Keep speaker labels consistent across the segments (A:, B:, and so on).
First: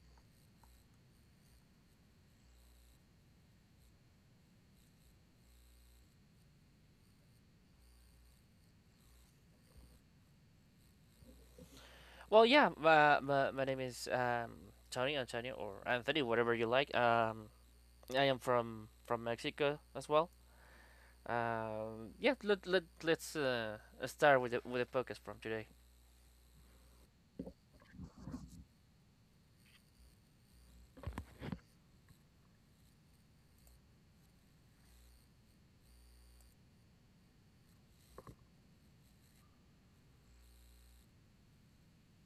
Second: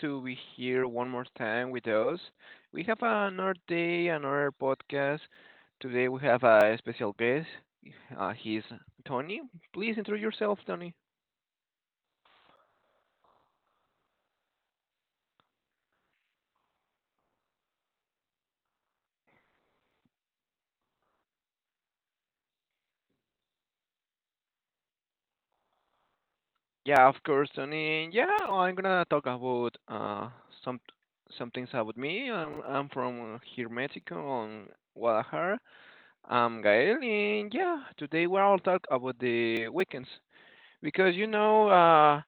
A: to be here one more time with us. We have another day, another podcast. Today we have a special guest. He's Tony. Please introduce yourself, Tony.
B: My name is Tony, Antonio, or Anthony, whatever you like. I am from Mexico as well. Yeah. Let's start with the podcast from today.
A: Yeah, of course, Tony. Yeah, I'm gonna talk about some some things about me. I'm from here, Mexico, on Guadalajara. I'm Gael, and yeah, today we'll talk about the weekends. Because you know,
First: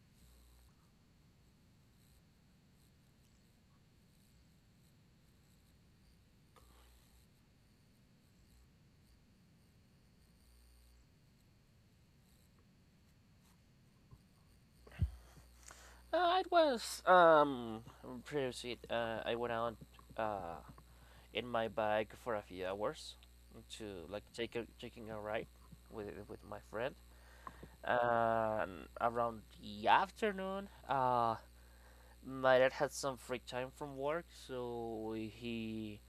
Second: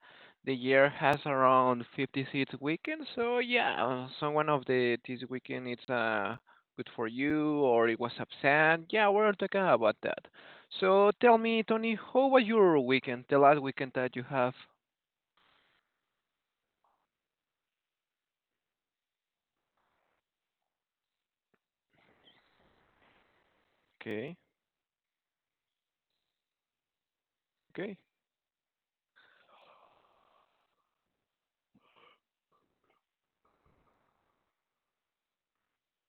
A: the year has around 56 weekends, so yeah, someone of the this weekend it's good for you or it was absent. Yeah, we are talking about that. So tell me, Tony, how was your weekend? The last weekend that you have?
B: It was previously I went out uh in my bike for a few hours to like
A: Okay,
B: take a taking a ride with my friend.
A: okay.
B: Around the afternoon, my dad had some free time from work, so he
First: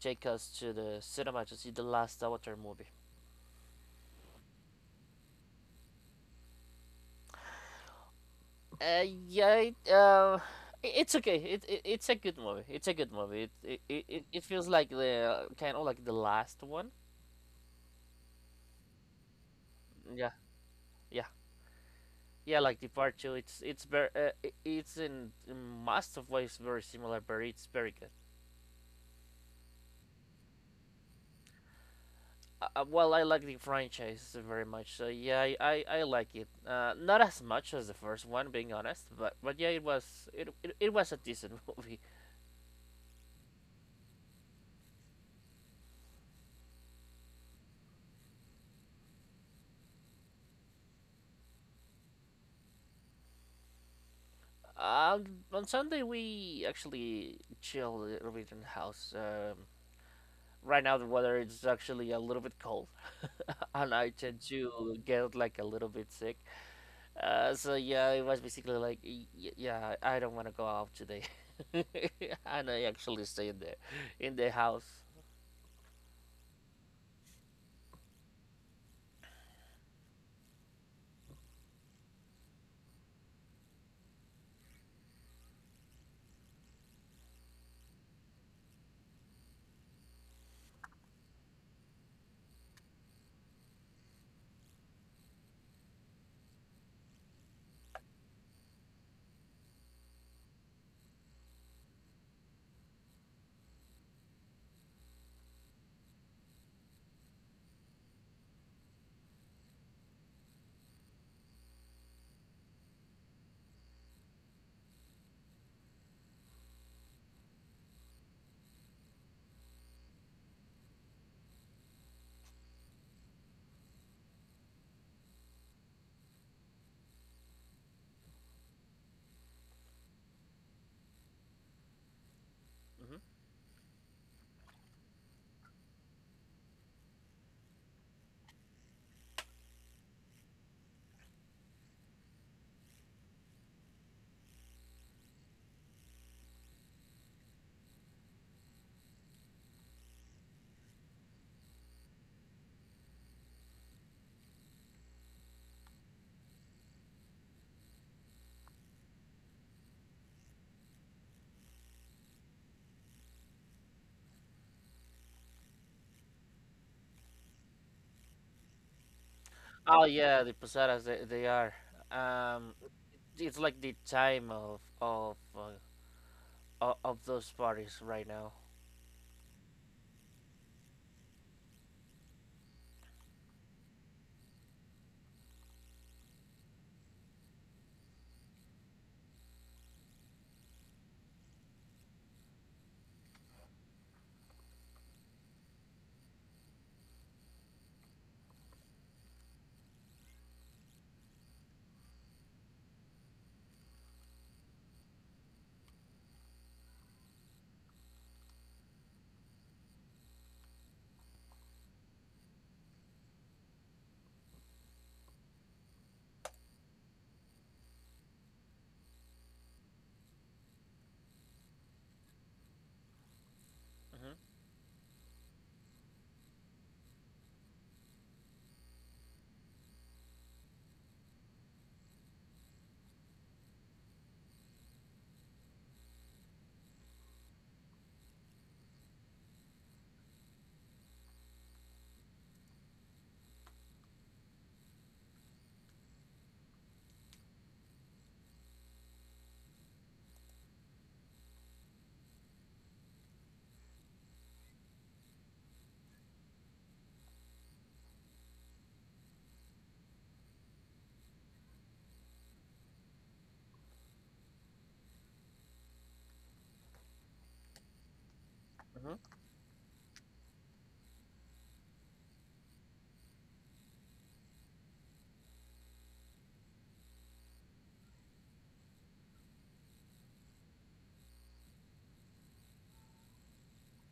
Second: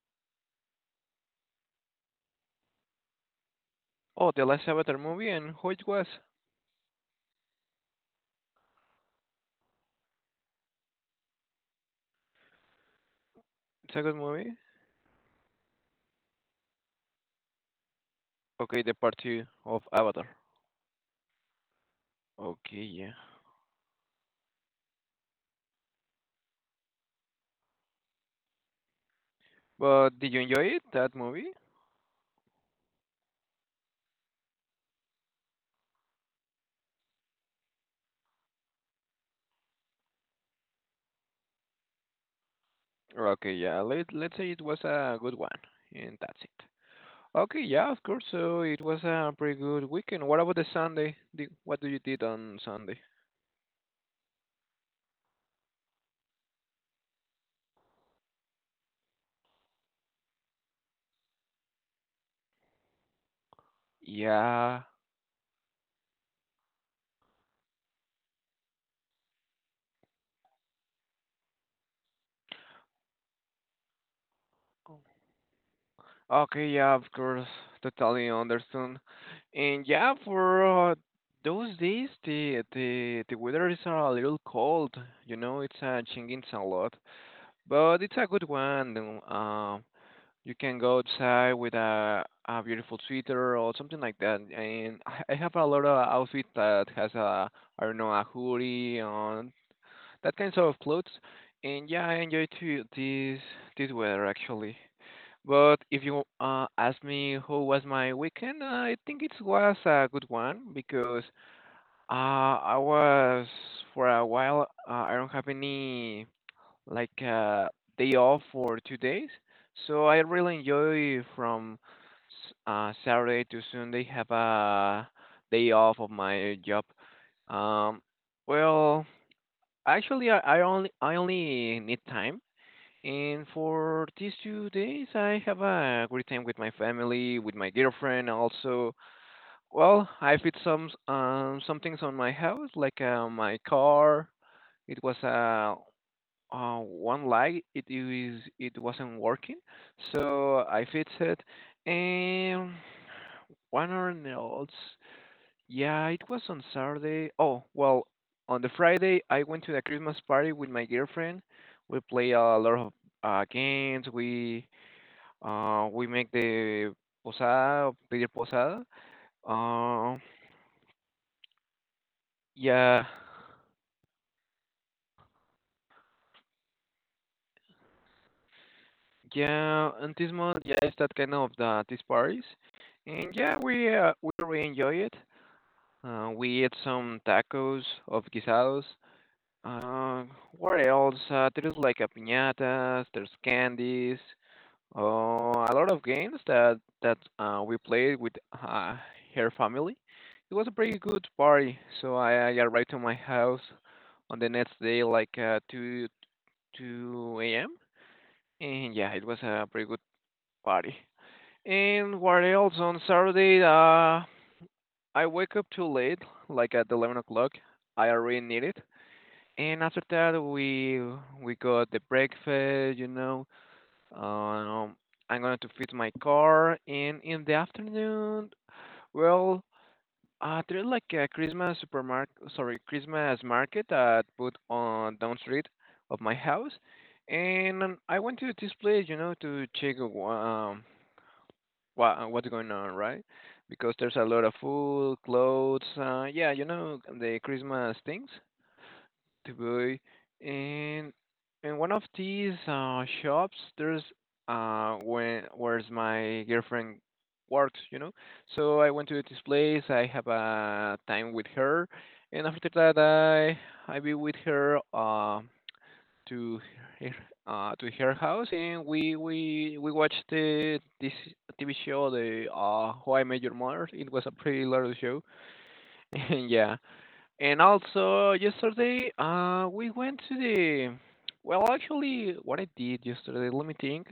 B: take us to the cinema to see the last Avatar movie.
A: Oh, the last Avatar movie and how it was?
B: Uh, yeah, it, um, it's okay. It's a good movie. It's a good movie. It
A: It's a
B: it,
A: good
B: it, it
A: movie.
B: feels like the kind of like the last one.
A: Okay, the part two of
B: Yeah,
A: Avatar.
B: yeah, yeah. Like
A: Okay, yeah.
B: Departure, it's very it's in most of ways very similar, but it's very good.
A: But did you enjoy it that movie?
B: I like the franchise very much, so yeah, I like it. Not as much as the first one, being honest, but yeah, it was a decent movie.
A: Okay, yeah. Let's say it was a good one, and that's it. Okay, yeah, of course. So it was a pretty good weekend. What about the Sunday? Did- What do you did on Sunday?
B: On Sunday we actually chilled a little bit in the house. Right now the weather is actually a little bit cold, and I tend
A: Yeah.
B: to get like a little bit sick. So yeah, it was basically like yeah, I don't want to go out today, and I actually stay in the house.
A: Okay, yeah, of course. Totally understand. And yeah, for those days, the weather is a little cold. You know, it's changing a lot, but it's a good one. Um, You can go outside with a beautiful sweater or something like that. And I have a lot of outfit that has a, I don't know, a hoodie on that kinds of clothes. And yeah, I enjoy to this weather actually. But if you ask me how was my weekend, I think it was a good one because I was for a while, I don't have any like uh, day off for 2 days. So I really enjoy from Saturday to Sunday have a day off of my job. Um, well, actually, I only need time,
B: Mhm.
A: and for these 2 days, I have a great time with my family, with my girlfriend. Also, well, I fixed some some things on my house, like my car. It was a One light it wasn't working, so I fixed it. And one or else, yeah, it was on Saturday. Oh well, on the Friday I went to the Christmas party with my girlfriend. We play a lot of games. We make the posada, pedir posada.
B: Oh
A: Uh,
B: yeah, the posadas they are. Um,
A: yeah,
B: it's like the time of those parties right now.
A: yeah. And this month, yeah, it's that kind of the, these parties. And yeah, we really enjoy it. We ate some tacos of guisados. Uh, what else? There's like a piñatas, there's candies, a lot of games that we played with her family. It was a pretty good party. So I arrived to my house on the next day, like two a.m. And yeah, it was a pretty good party. And what else on Saturday? I wake up too late, like at 11 o'clock. I already need it. And after that, we got the breakfast, you know.
B: Mhm.
A: Um, I'm going to fix my car. And in the afternoon, well, there's like a Christmas supermarket, sorry, Christmas market that put on down street of my house. And I went to this place, you know, to check what what's going on, right? Because there's a lot of food, clothes, yeah, you know, the Christmas things to buy. And in one of these shops, there's when where's my girlfriend works, you know. So I went to this place. I have a time with her, and after that, I be with her. To her, to her house, and we
B: Mhm.
A: we we watched the this TV show, the How I Met Your Mother. It was a pretty large show, and yeah. And also yesterday, we went to the. Well, actually, what I did yesterday, let me think.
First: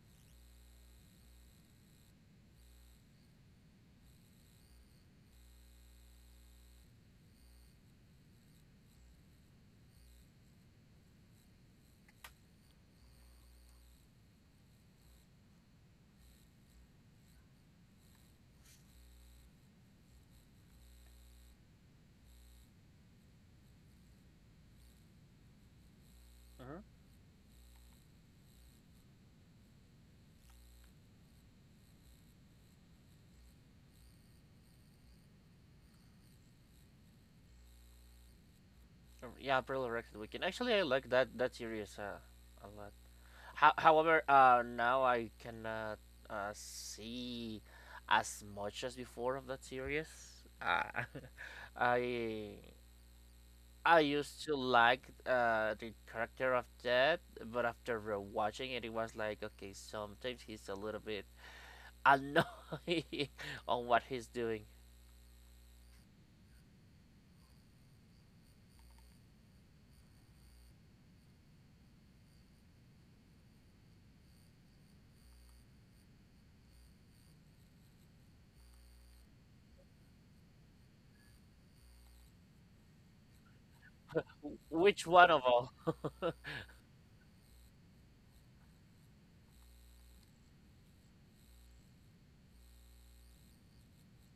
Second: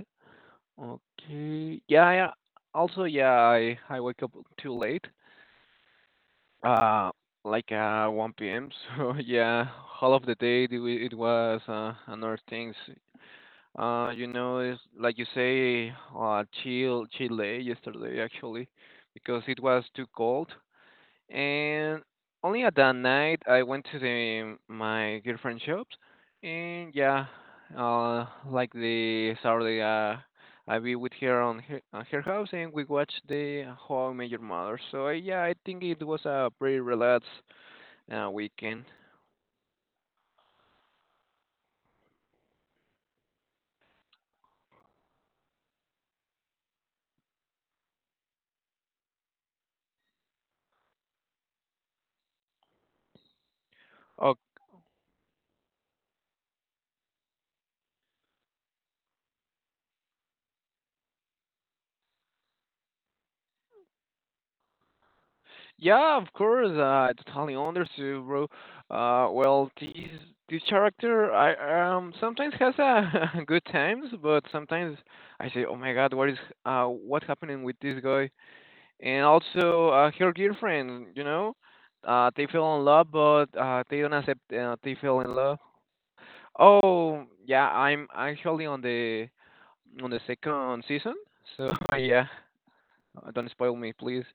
A: Okay, yeah, yeah. Also, yeah, I wake up too late. Uh, like 1 p.m. So yeah, all of the day it was another things. You know, it's like you say, chill, Chile yesterday actually, because it was too cold. And only at that night I went to the my girlfriend's shops,
B: Mhm.
A: and yeah, like the Saturday, I be with her on on her house, and we watched the How I Met Your Mother. So yeah, I think it was a pretty relaxed, weekend.
B: Yeah, Pearl Record Weekend. Actually, I like that series a lot. However, now I cannot see as much as before of that series. Uh, I I used to like the character of Dead, but after rewatching it, it was like, okay, sometimes he's a little bit annoying on what he's doing.
A: Yeah, of course. I totally understood, bro. Well, this character, I sometimes has a good times, but sometimes I say, oh my God, what is what's happening with this guy? And also, her girlfriend, you know, they fell in love, but they don't accept they
B: Which
A: fell
B: one
A: in
B: of
A: love.
B: all?
A: Oh, yeah, I'm actually on the second season, so yeah. Don't spoil me, please.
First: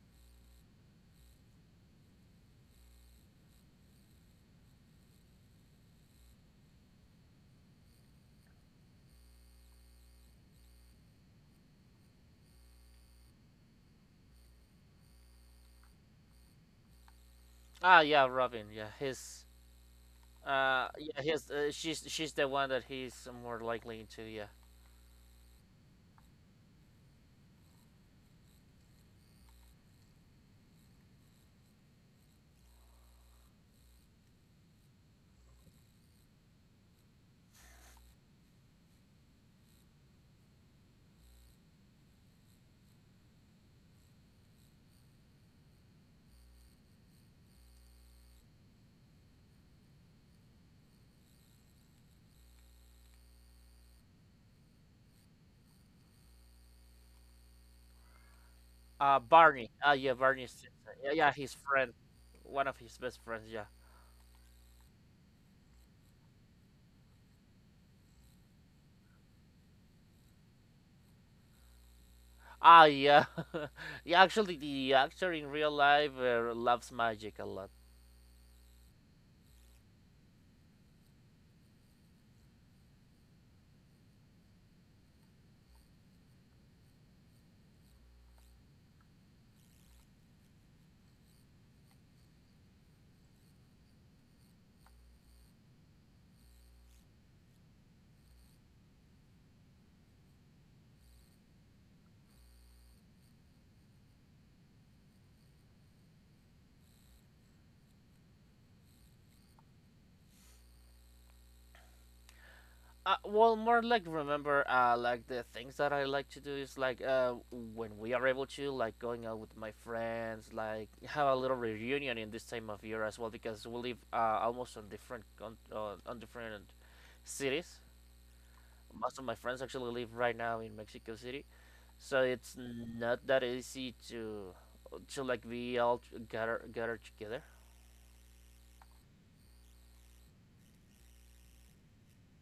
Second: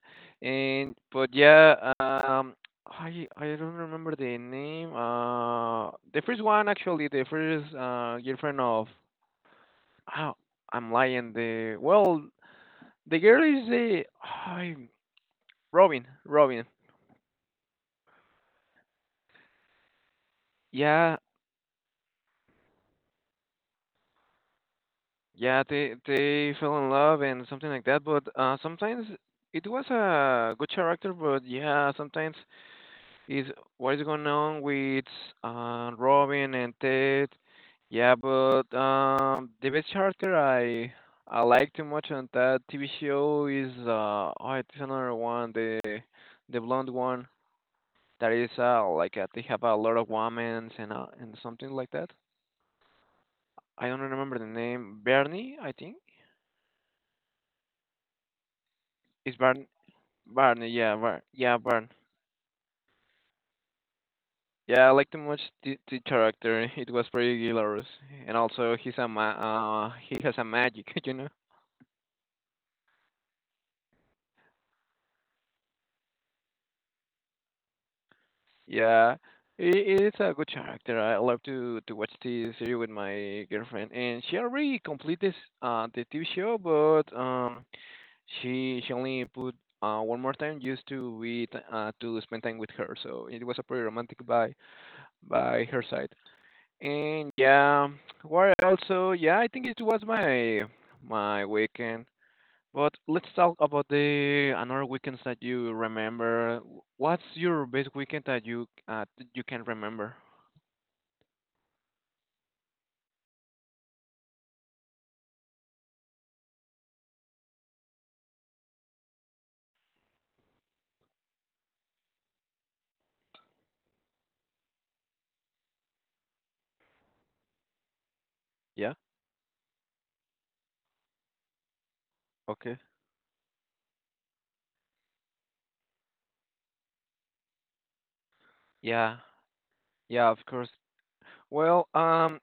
A: And but yeah, I don't remember the name. The first one actually, the first girlfriend of. Oh, I'm lying. The well, the girl is the I Robin. Robin.
B: Ah, yeah, Robin. Yeah, his.
A: Yeah,
B: She's the one that he's more likely into. Yeah.
A: yeah. They fell in love and something like that. But sometimes it was a good character. But yeah, sometimes is what is going on with Robin and Ted. Yeah, but the best character I like too much on that TV show is it's another one, the blonde one that is they have a lot of women and something like that. I don't remember the name. Bernie, I think. Is
B: Barney. Ah, yeah, Barney's
A: Barney?
B: sister.
A: Yeah,
B: Yeah, yeah, his
A: Barney.
B: friend, one of his best friends. Yeah.
A: Yeah, I liked him much the character. It was pretty hilarious, and also he has a magic, you know.
B: Ah, yeah. Yeah. Actually, the actor in real life loves magic a lot.
A: Yeah, it, it's a good character. I love to watch the series with my girlfriend, and she already completed the TV show, but she only put one more time just to spend time with her. So it was a pretty romantic by her side, and yeah, what also yeah I think it was my weekend. But let's talk about the another weekends that you remember. What's your best weekend that you can remember?
B: Well, more like remember, like the things that I like to do is like when we are able to, like going out with my friends, like have a little reunion in this time of year as well because we live almost on different cities.
A: Yeah.
B: Most of my friends actually live right now in Mexico City, so it's
A: Okay.
B: not that easy to like be all gather together.
A: Yeah, yeah, of course. Well,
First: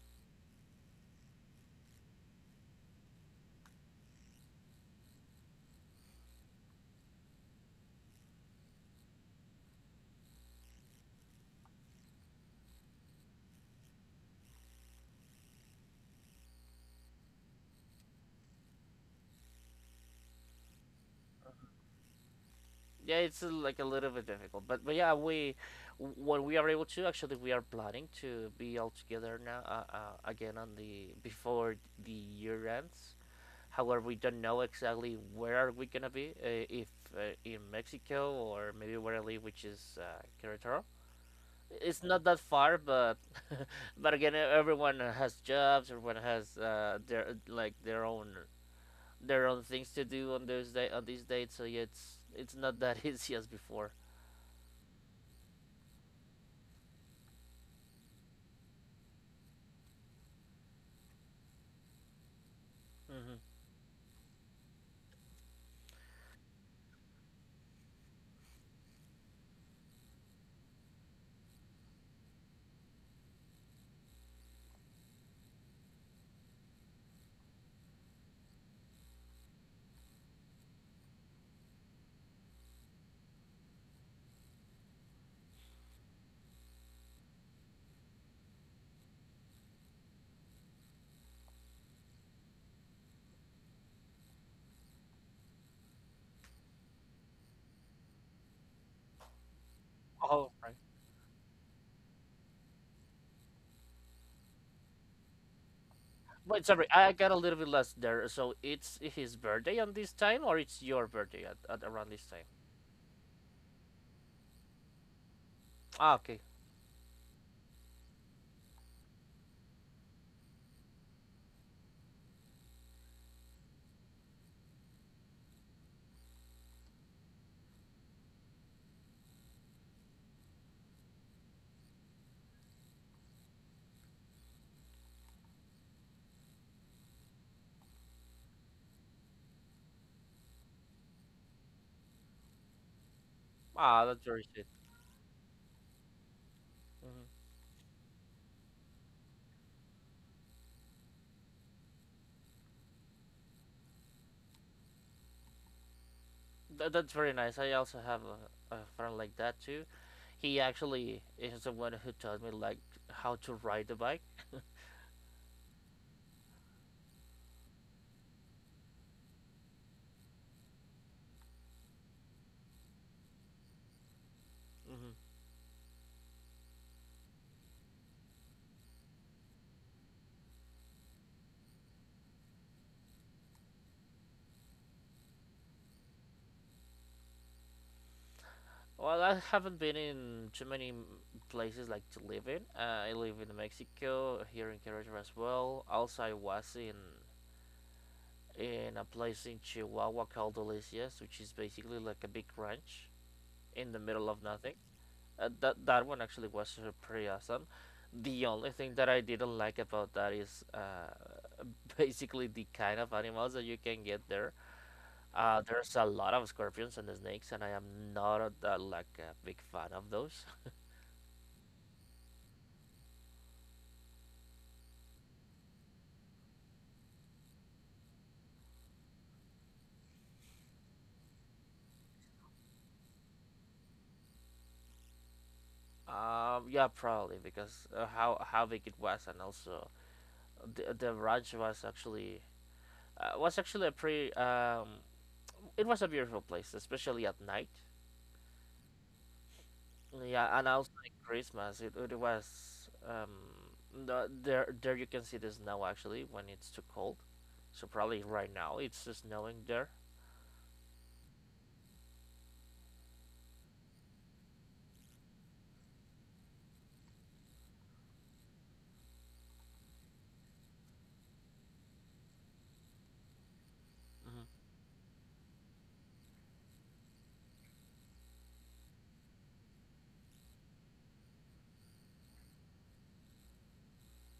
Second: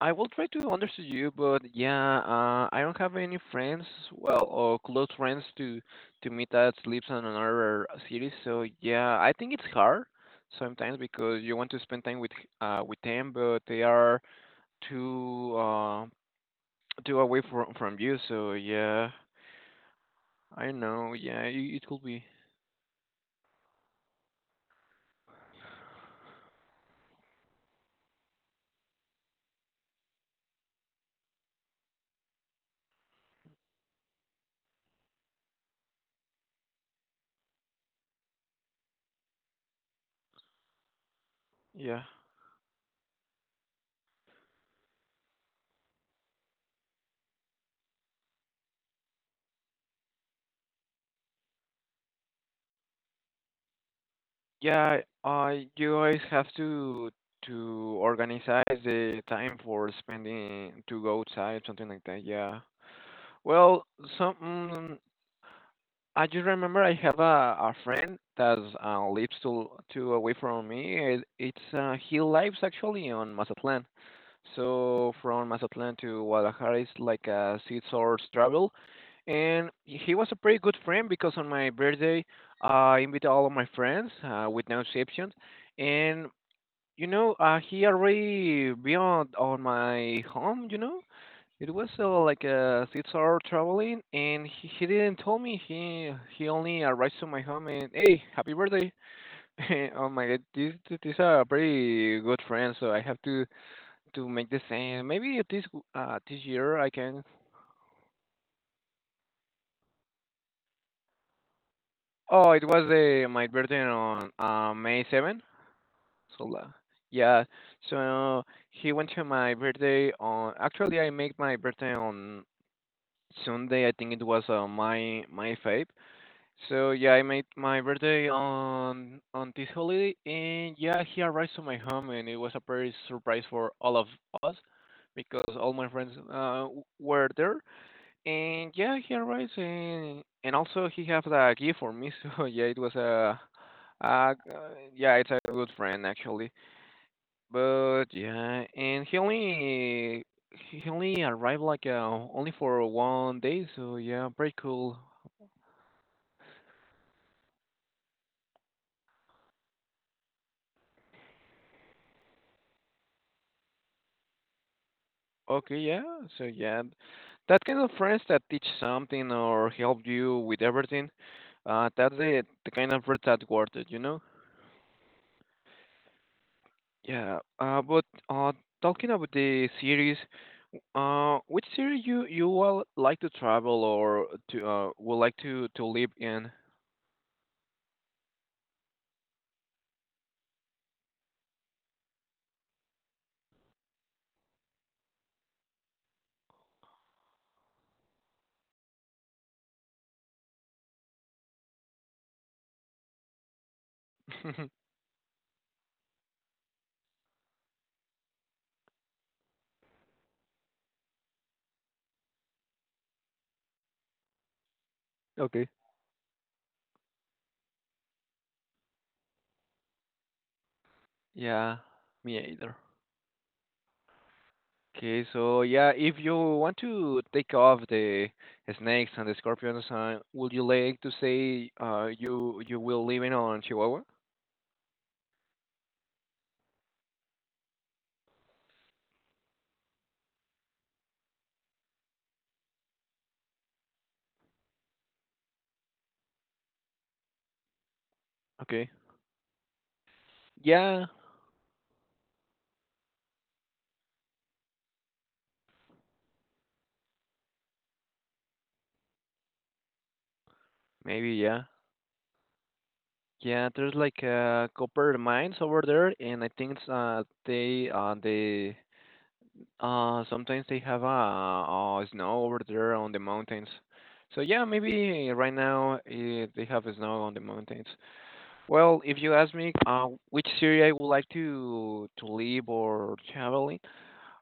A: I will try to understand you, but yeah, I don't have any friends, well, or close friends to meet that lives in another city. So yeah, I think it's hard sometimes because you want to spend time with them, but they are too uh too away from you, so yeah, I know. Yeah, it could be.
B: Yeah, it's like a little bit difficult, but yeah, we when we are able to actually we are planning to be all together now, again on the before the year ends. However, we don't know exactly where are we gonna be, if in Mexico or maybe where I live, which is Querétaro.
A: Yeah,
B: It's not that far, but but again, everyone has jobs. Everyone has their own things to do on those day on these dates. So yeah, it's not that easy as before.
A: yeah. You guys have to organize the time for spending to go outside, something like that. Yeah.
B: Mm-hmm.
A: Well, some mm, I just remember I have a friend that lives to away from me. It, it's He lives actually on Mazatlan. So from Mazatlan to Guadalajara is like a 6 hours travel. And he was a pretty good friend because on my birthday, I invited all of my friends, with no exceptions. And, you know, he already beyond on my home, you know. It was like a 6 hour traveling, and he didn't tell me. He only arrived to my home and, hey, happy birthday. Oh my god,
B: All right.
A: this is a pretty good friend, so I have to make the same. Maybe this
B: But
A: year
B: sorry,
A: I
B: I
A: can.
B: got a little bit lost there. So it's his birthday on this time, or it's your birthday at around this time?
A: Oh, it was my birthday on May 7th.
B: Ah, okay.
A: So la- yeah, so he went to my birthday on. Actually, I made my birthday on Sunday. I think it was my my fave. So yeah, I made my birthday on this holiday, and yeah, he arrived to my home, and it was a very surprise for all of us because all my friends were there. And yeah, he arrives and also he have a gift for me. So yeah, it was
B: Ah, that's
A: a
B: very
A: g-
B: sweet.
A: uh, yeah, it's a good friend actually.
B: Hmm.
A: But yeah, and he only arrived like only for one day. So yeah, pretty cool.
B: That, that's very nice. I also have a friend like that too. He actually is the one who taught me like how to ride the bike.
A: Okay, yeah. So yeah, that kind of friends that teach something or help you with everything. That's the kind of friends that worth it, you know.
B: Mm-hmm.
A: Yeah. But talking about the series. Which city you will like to travel or to would like to live in?
B: Well, I haven't been in too many places like to live in. I live in Mexico, here in Querétaro as well. Also, I was in a place in Chihuahua called Delicias, which is basically like a big ranch in the middle of nothing. That that one actually was pretty awesome. The only thing that I didn't like about that is basically the kind of animals that you can get there.
A: Okay.
B: There's a lot of scorpions and snakes, and I am not like a big fan of those.
A: Yeah, me either. Okay, so yeah, if you want to take off the snakes and the scorpions, would you like to say you you will live in on Chihuahua?
B: Yeah, probably because how big it was, and also the ranch was actually a pretty it was a beautiful place, especially at night.
A: Okay.
B: Yeah, and also
A: Yeah,
B: like Christmas, it was there there you can see the snow actually when it's too cold. So probably right now it's snowing there.
A: maybe yeah. Yeah, there's like copper mines over there, and I think they sometimes they have snow over there on the mountains. So yeah,
B: Hmm.
A: maybe right now they have snow on the mountains. Well, if you ask me, which city I would like to live or travel in,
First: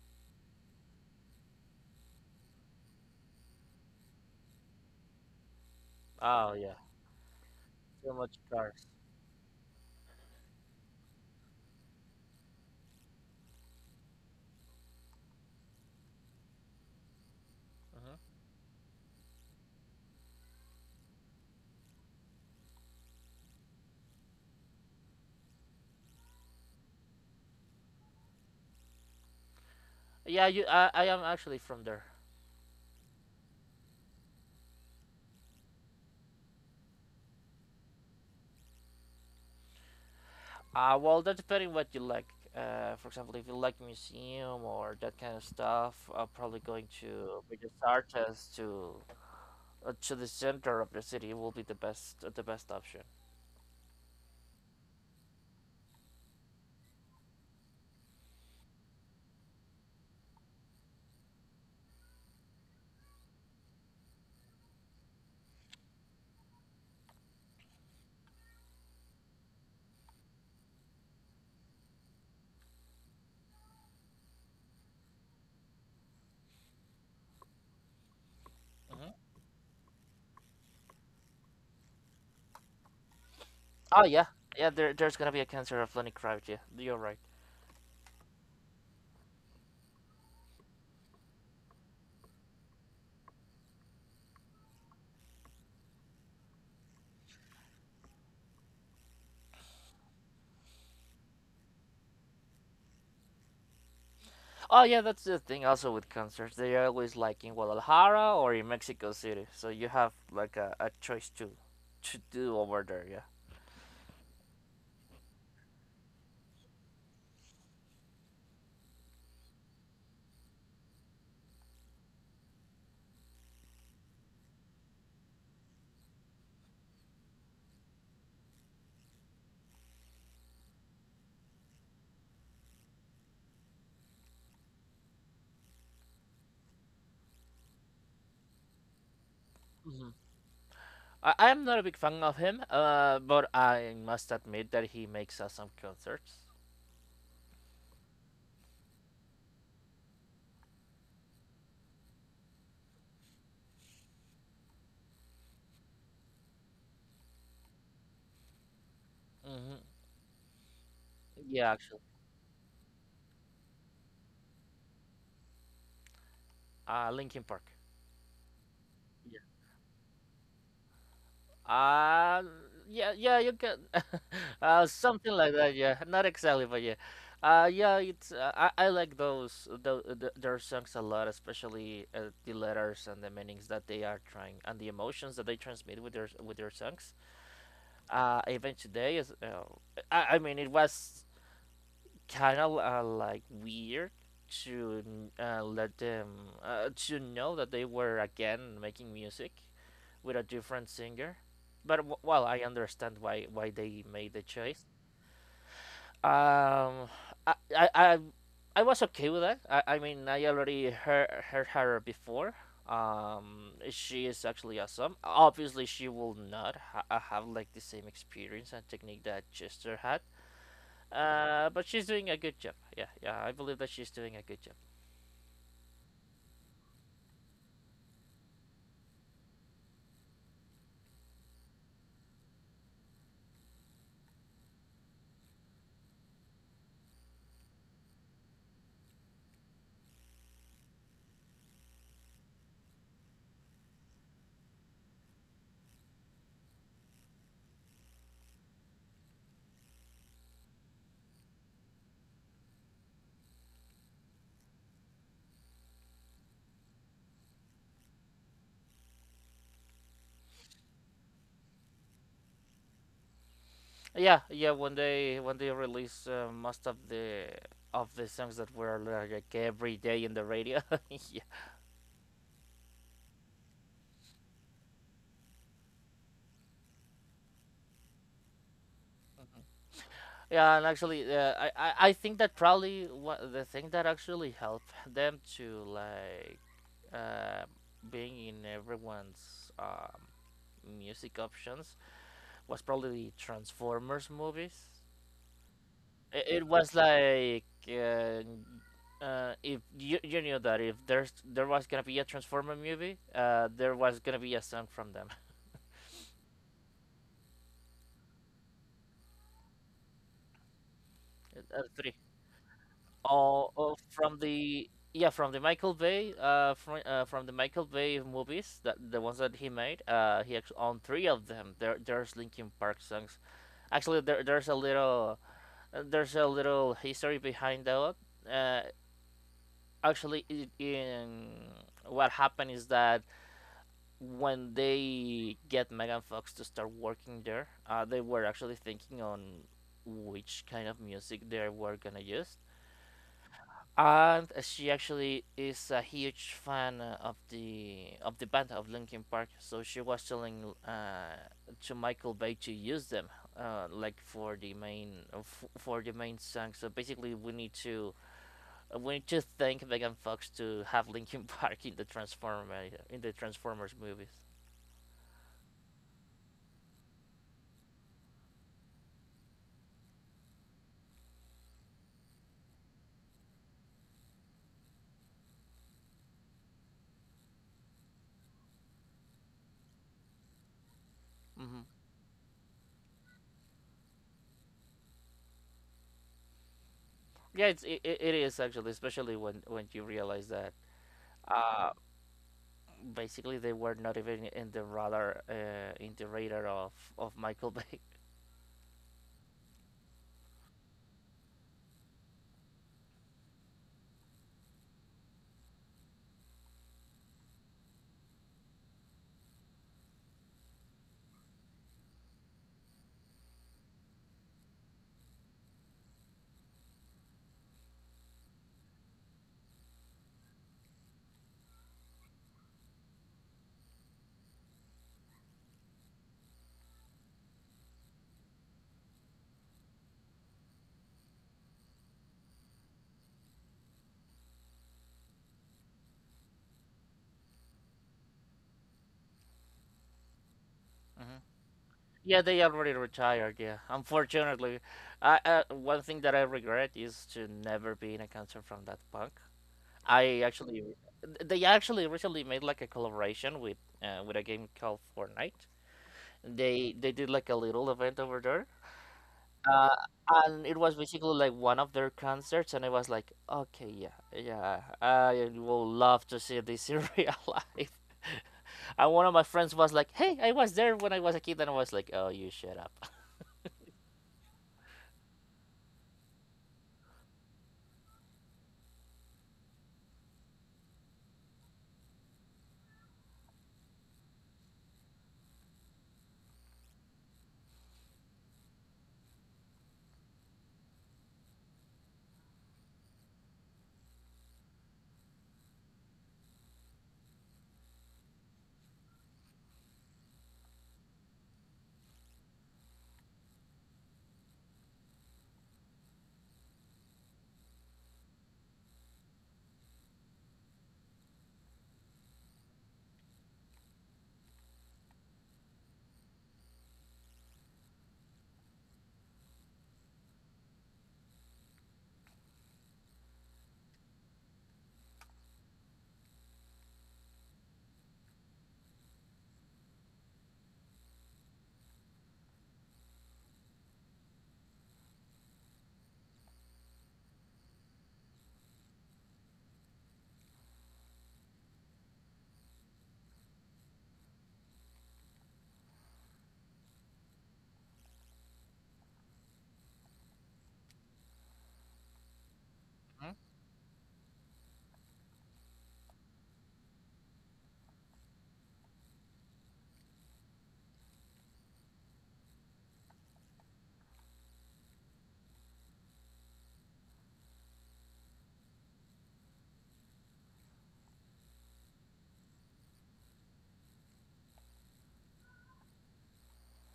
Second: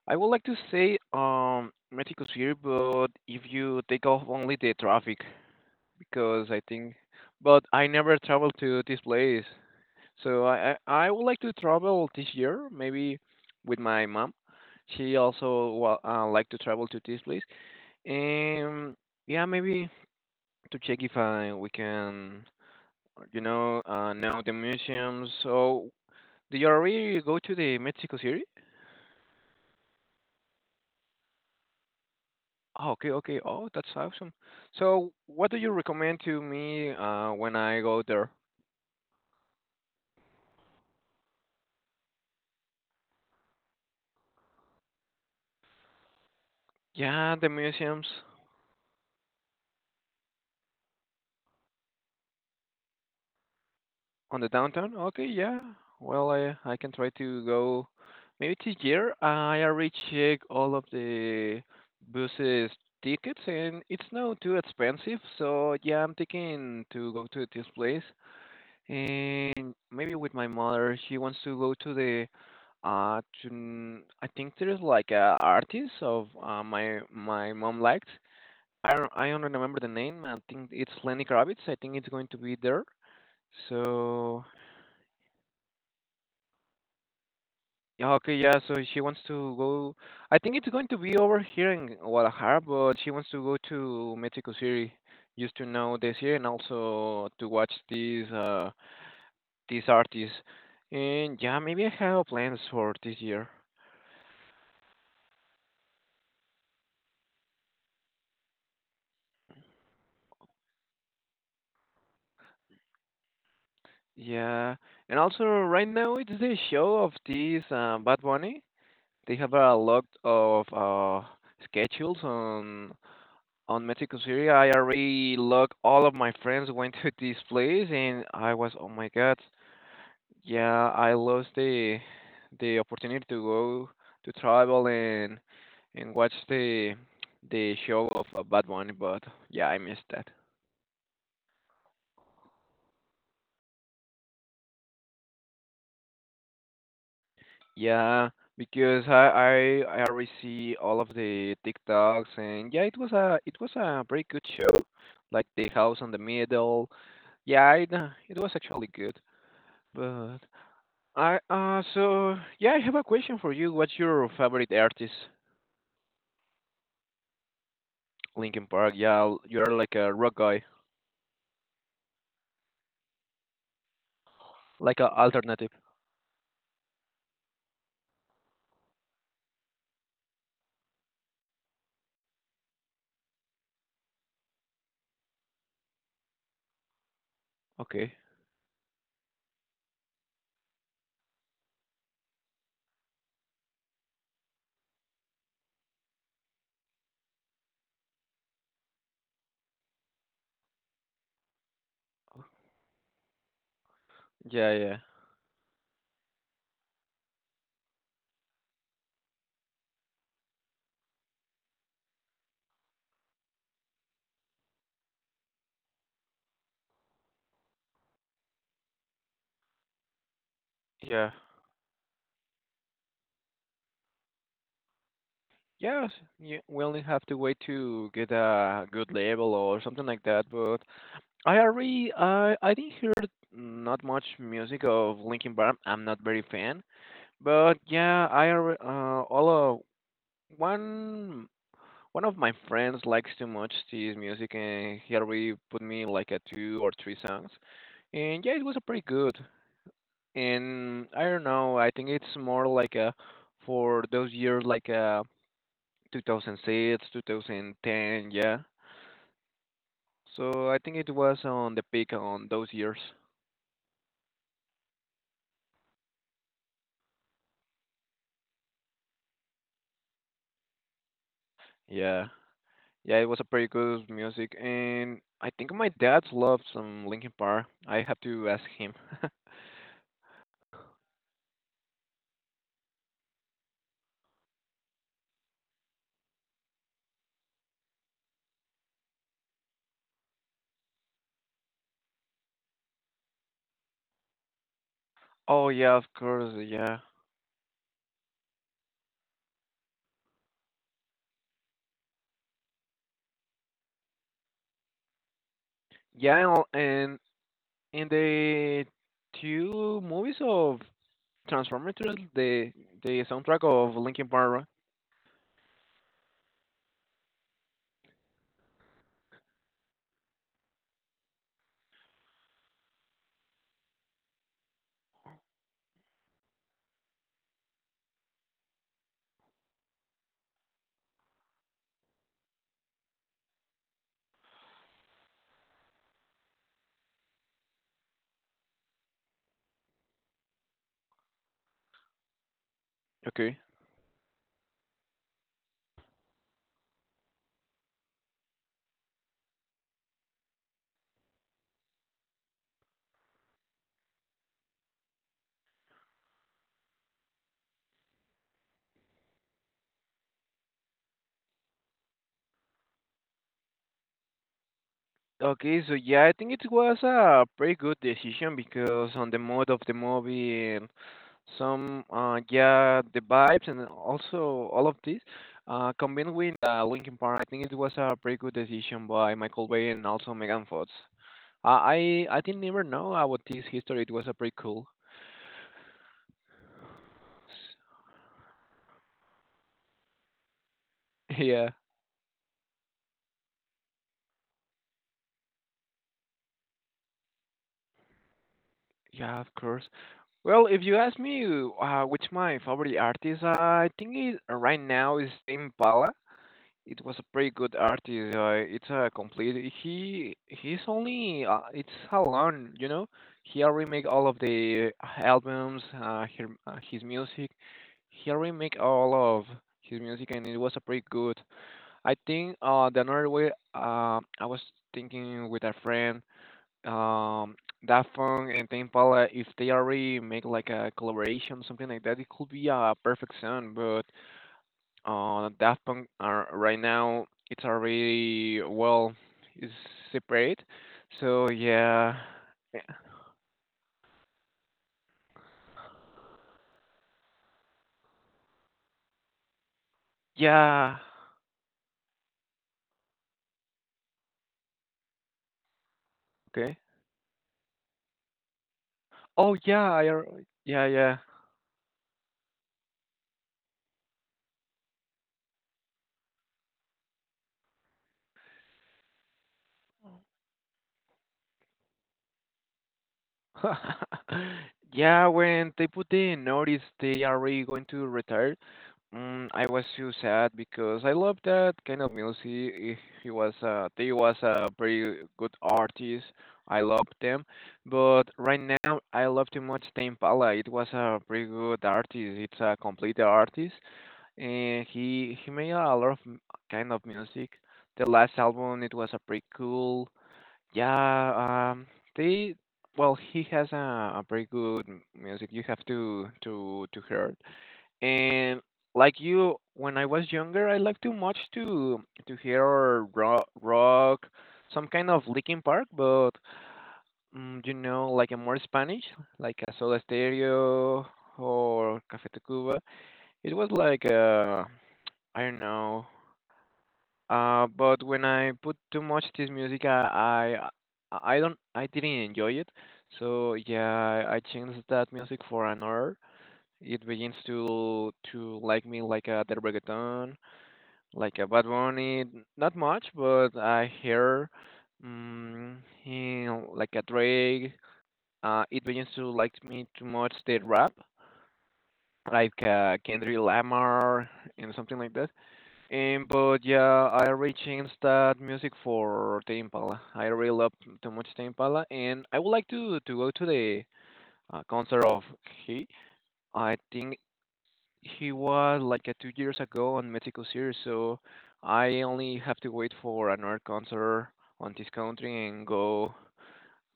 A: I would like to say Mexico City, but if you take off only the traffic, because
B: Oh
A: I
B: yeah,
A: think, but I
B: so
A: never
B: much
A: traveled to
B: cars.
A: this place. So I would like to travel this year, maybe with my mom. She also wa like to travel to this place.
B: Hmm.
A: And yeah, maybe to check if I, we can, know the museums. So do you already go to the Mexico City?
B: Yeah, you I am actually from there.
A: Oh, okay, okay. Oh, that's awesome. So what do you recommend to me when I go there?
B: Well, that depending what you like. For example, if you like museum or that kind of stuff, probably going
A: Yeah,
B: to
A: the
B: Bellas
A: museums.
B: Artes to the center of the city will be the best option.
A: On the downtown? Okay, yeah. Well, I can try to go maybe this year. I already check all of the buses tickets and it's not too expensive. So yeah, I'm thinking to go to this place and maybe with my mother. She wants to go to the I think there's like a artist of my mom liked. I don't remember the name. I think it's Lenny Kravitz. I think it's going to be there.
B: Oh yeah,
A: So
B: yeah. There's gonna be a cancer of Lenny Kravitz. Yeah, you're right.
A: yeah, okay, yeah, so she wants to go. I think it's going to be over here in Guadalajara, but she wants to go to Mexico City just to know this year and also to watch these artists. And yeah, maybe I have plans for this year.
B: Oh yeah, that's the thing. Also with concerts, they are always like in Guadalajara or in Mexico City, so you have like a choice to do over there. Yeah.
A: Yeah, and also right now it's the show of this Bad Bunny. They have a lot of schedules on Mexico City. I already look all of my friends went to this place and I was, oh my god. Yeah, I lost the opportunity to go to travel and watch the show of Bad Bunny, but yeah, I
B: Hmm.
A: missed that.
B: I am not a big fan of him, but I must admit that he makes awesome concerts.
A: Yeah, because I already all of the TikToks and yeah, it was a pretty good show, like the house on the middle. Yeah, it was actually good,
B: Hmm.
A: but I
B: Yeah, actually,
A: so yeah, I have a question for you. What's your favorite artist?
B: Linkin Park.
A: Linkin Park. Yeah, you're like a rock guy.
B: Um, yeah, yeah, you can,
A: Like a
B: something like
A: alternative.
B: that. Yeah, not exactly, but yeah, I like the their songs a lot, especially the letters and the meanings that they are trying and the emotions that they transmit with their songs.
A: Okay.
B: Even today is, I mean, it was kind of like weird to let them to know that they were again making music with a different singer. But well, I understand why they made the
A: Yeah,
B: choice.
A: yeah.
B: Um, I I I, I was okay with that. I mean, I already heard her before. She is actually awesome. Obviously, she will not ha- have like the same experience and technique that Chester had
A: Yeah.
B: but she's doing a good job. Yeah, yeah, I believe that she's doing a good job.
A: Yes, yeah, we only have to wait to get a good label or something like that. But I already, I didn't hear not much music of Linkin Park. I'm not very fan. But yeah, I alre- all of one one of my friends likes too much his music, and he already put me like a two or three songs. And yeah, it was a pretty good. And I don't know, I think it's more like a for those years 2006, 2010, yeah. So I think it was on the peak on those years.
B: Yeah, yeah. When they release most of the songs that were like every day in the radio. Yeah.
A: Yeah. Yeah, it was a pretty good music and I think my dad loves some Linkin Park. I have to ask him.
B: Mhm. Yeah. And actually, I think that probably what the thing that actually helped them to like uh, being in everyone's music options was probably the Transformers movies.
A: Oh yeah, of course,
B: It was
A: yeah.
B: like uh, if you knew that if there was gonna be a Transformer movie, there was gonna be a song from them.
A: Yeah, and in the two movies of Transformers,
B: Three.
A: the the soundtrack of
B: All
A: Linkin
B: from
A: Park, right?
B: the yeah from the Michael Bay from the Michael Bay movies that the ones that he made he actually on three of them there's Linkin Park songs actually there's a little history behind that uh actually in what happened is that when they get Megan Fox to start working there, they were actually thinking on which kind of music they were gonna use.
A: Okay.
B: And she actually is a huge fan of the band of Linkin Park, so she was telling to Michael Bay to use them, like for for the main song. So basically, we need to thank Megan Fox to have Linkin Park in the Transformers movies.
A: Okay, so yeah, I think it was a pretty good decision because on the mood of the movie and some yeah the vibes and also all of this combined with Linkin Park, I think it was a pretty good decision by Michael Bay and also Megan Fox. Uh,
B: Hmm.
A: I I didn't even know about this history. It was a pretty cool.
B: Yeah, it it is actually, especially when you realize that
A: Yeah,
B: uh basically they were not even in the radar of Michael Bay.
A: yeah, of course. Well, if you ask me, which my favorite artist, I think right now is Tame Impala. It was a pretty good artist. It's a complete. He's only it's alone, you know. He already make all of the albums, his music. He already make all of his music, and it was a pretty good. I think the another way I was thinking with a friend um Daft Punk and Tame Impala, if they already make like a collaboration something like that, it could be a perfect song, but Daft Punk are right now, it's already, well, it's separate.
B: Hmm.
A: So yeah,
B: Yeah, they already retired. Yeah, unfortunately, I one thing that I regret is to never be in a concert from that punk. I actually,
A: yeah.
B: they actually recently made like a collaboration with a game called Fortnite.
A: Okay.
B: They did like a little event over there.
A: Oh
B: Uh,
A: yeah, I al-
B: and it
A: yeah,
B: was
A: yeah.
B: basically like one of their concerts, and I was like, okay, yeah, yeah, I will love to see this in real life. And one of my friends was like, hey, I was there when I was a kid, and I was like, oh, you shut up.
A: Yeah, when they put the notice they are really going to retire, I was so sad because I love that kind of music. He was they was a very good artist. I loved them, but right now I love too much Tame Impala. It was a pretty good artist. It's a complete artist, and he made a lot of m- kind of music. The last album it was a pretty cool. Yeah, they, well, he has a, very good music. You have to hear it. And like you, when I was younger, I liked too much to hear some kind of Linkin Park, but you know, like a more Spanish, like a Soda Stereo or Café Tacuba. It was like I don't know. But when I put too much this music, I didn't enjoy it. So yeah, I changed that music for another. It begins to like me like a the reggaeton, like a Bad Bunny. Not much, but I hear mm him like a Drake. It begins to like me too much the rap, like Kendrick Lamar and something like that. But yeah, I rechanged that music for the Impala. I really love too much the Impala, and I would like to go to the concert of he. I think he was like 2 years ago on Mexico City, so I only have to wait for another concert on this country and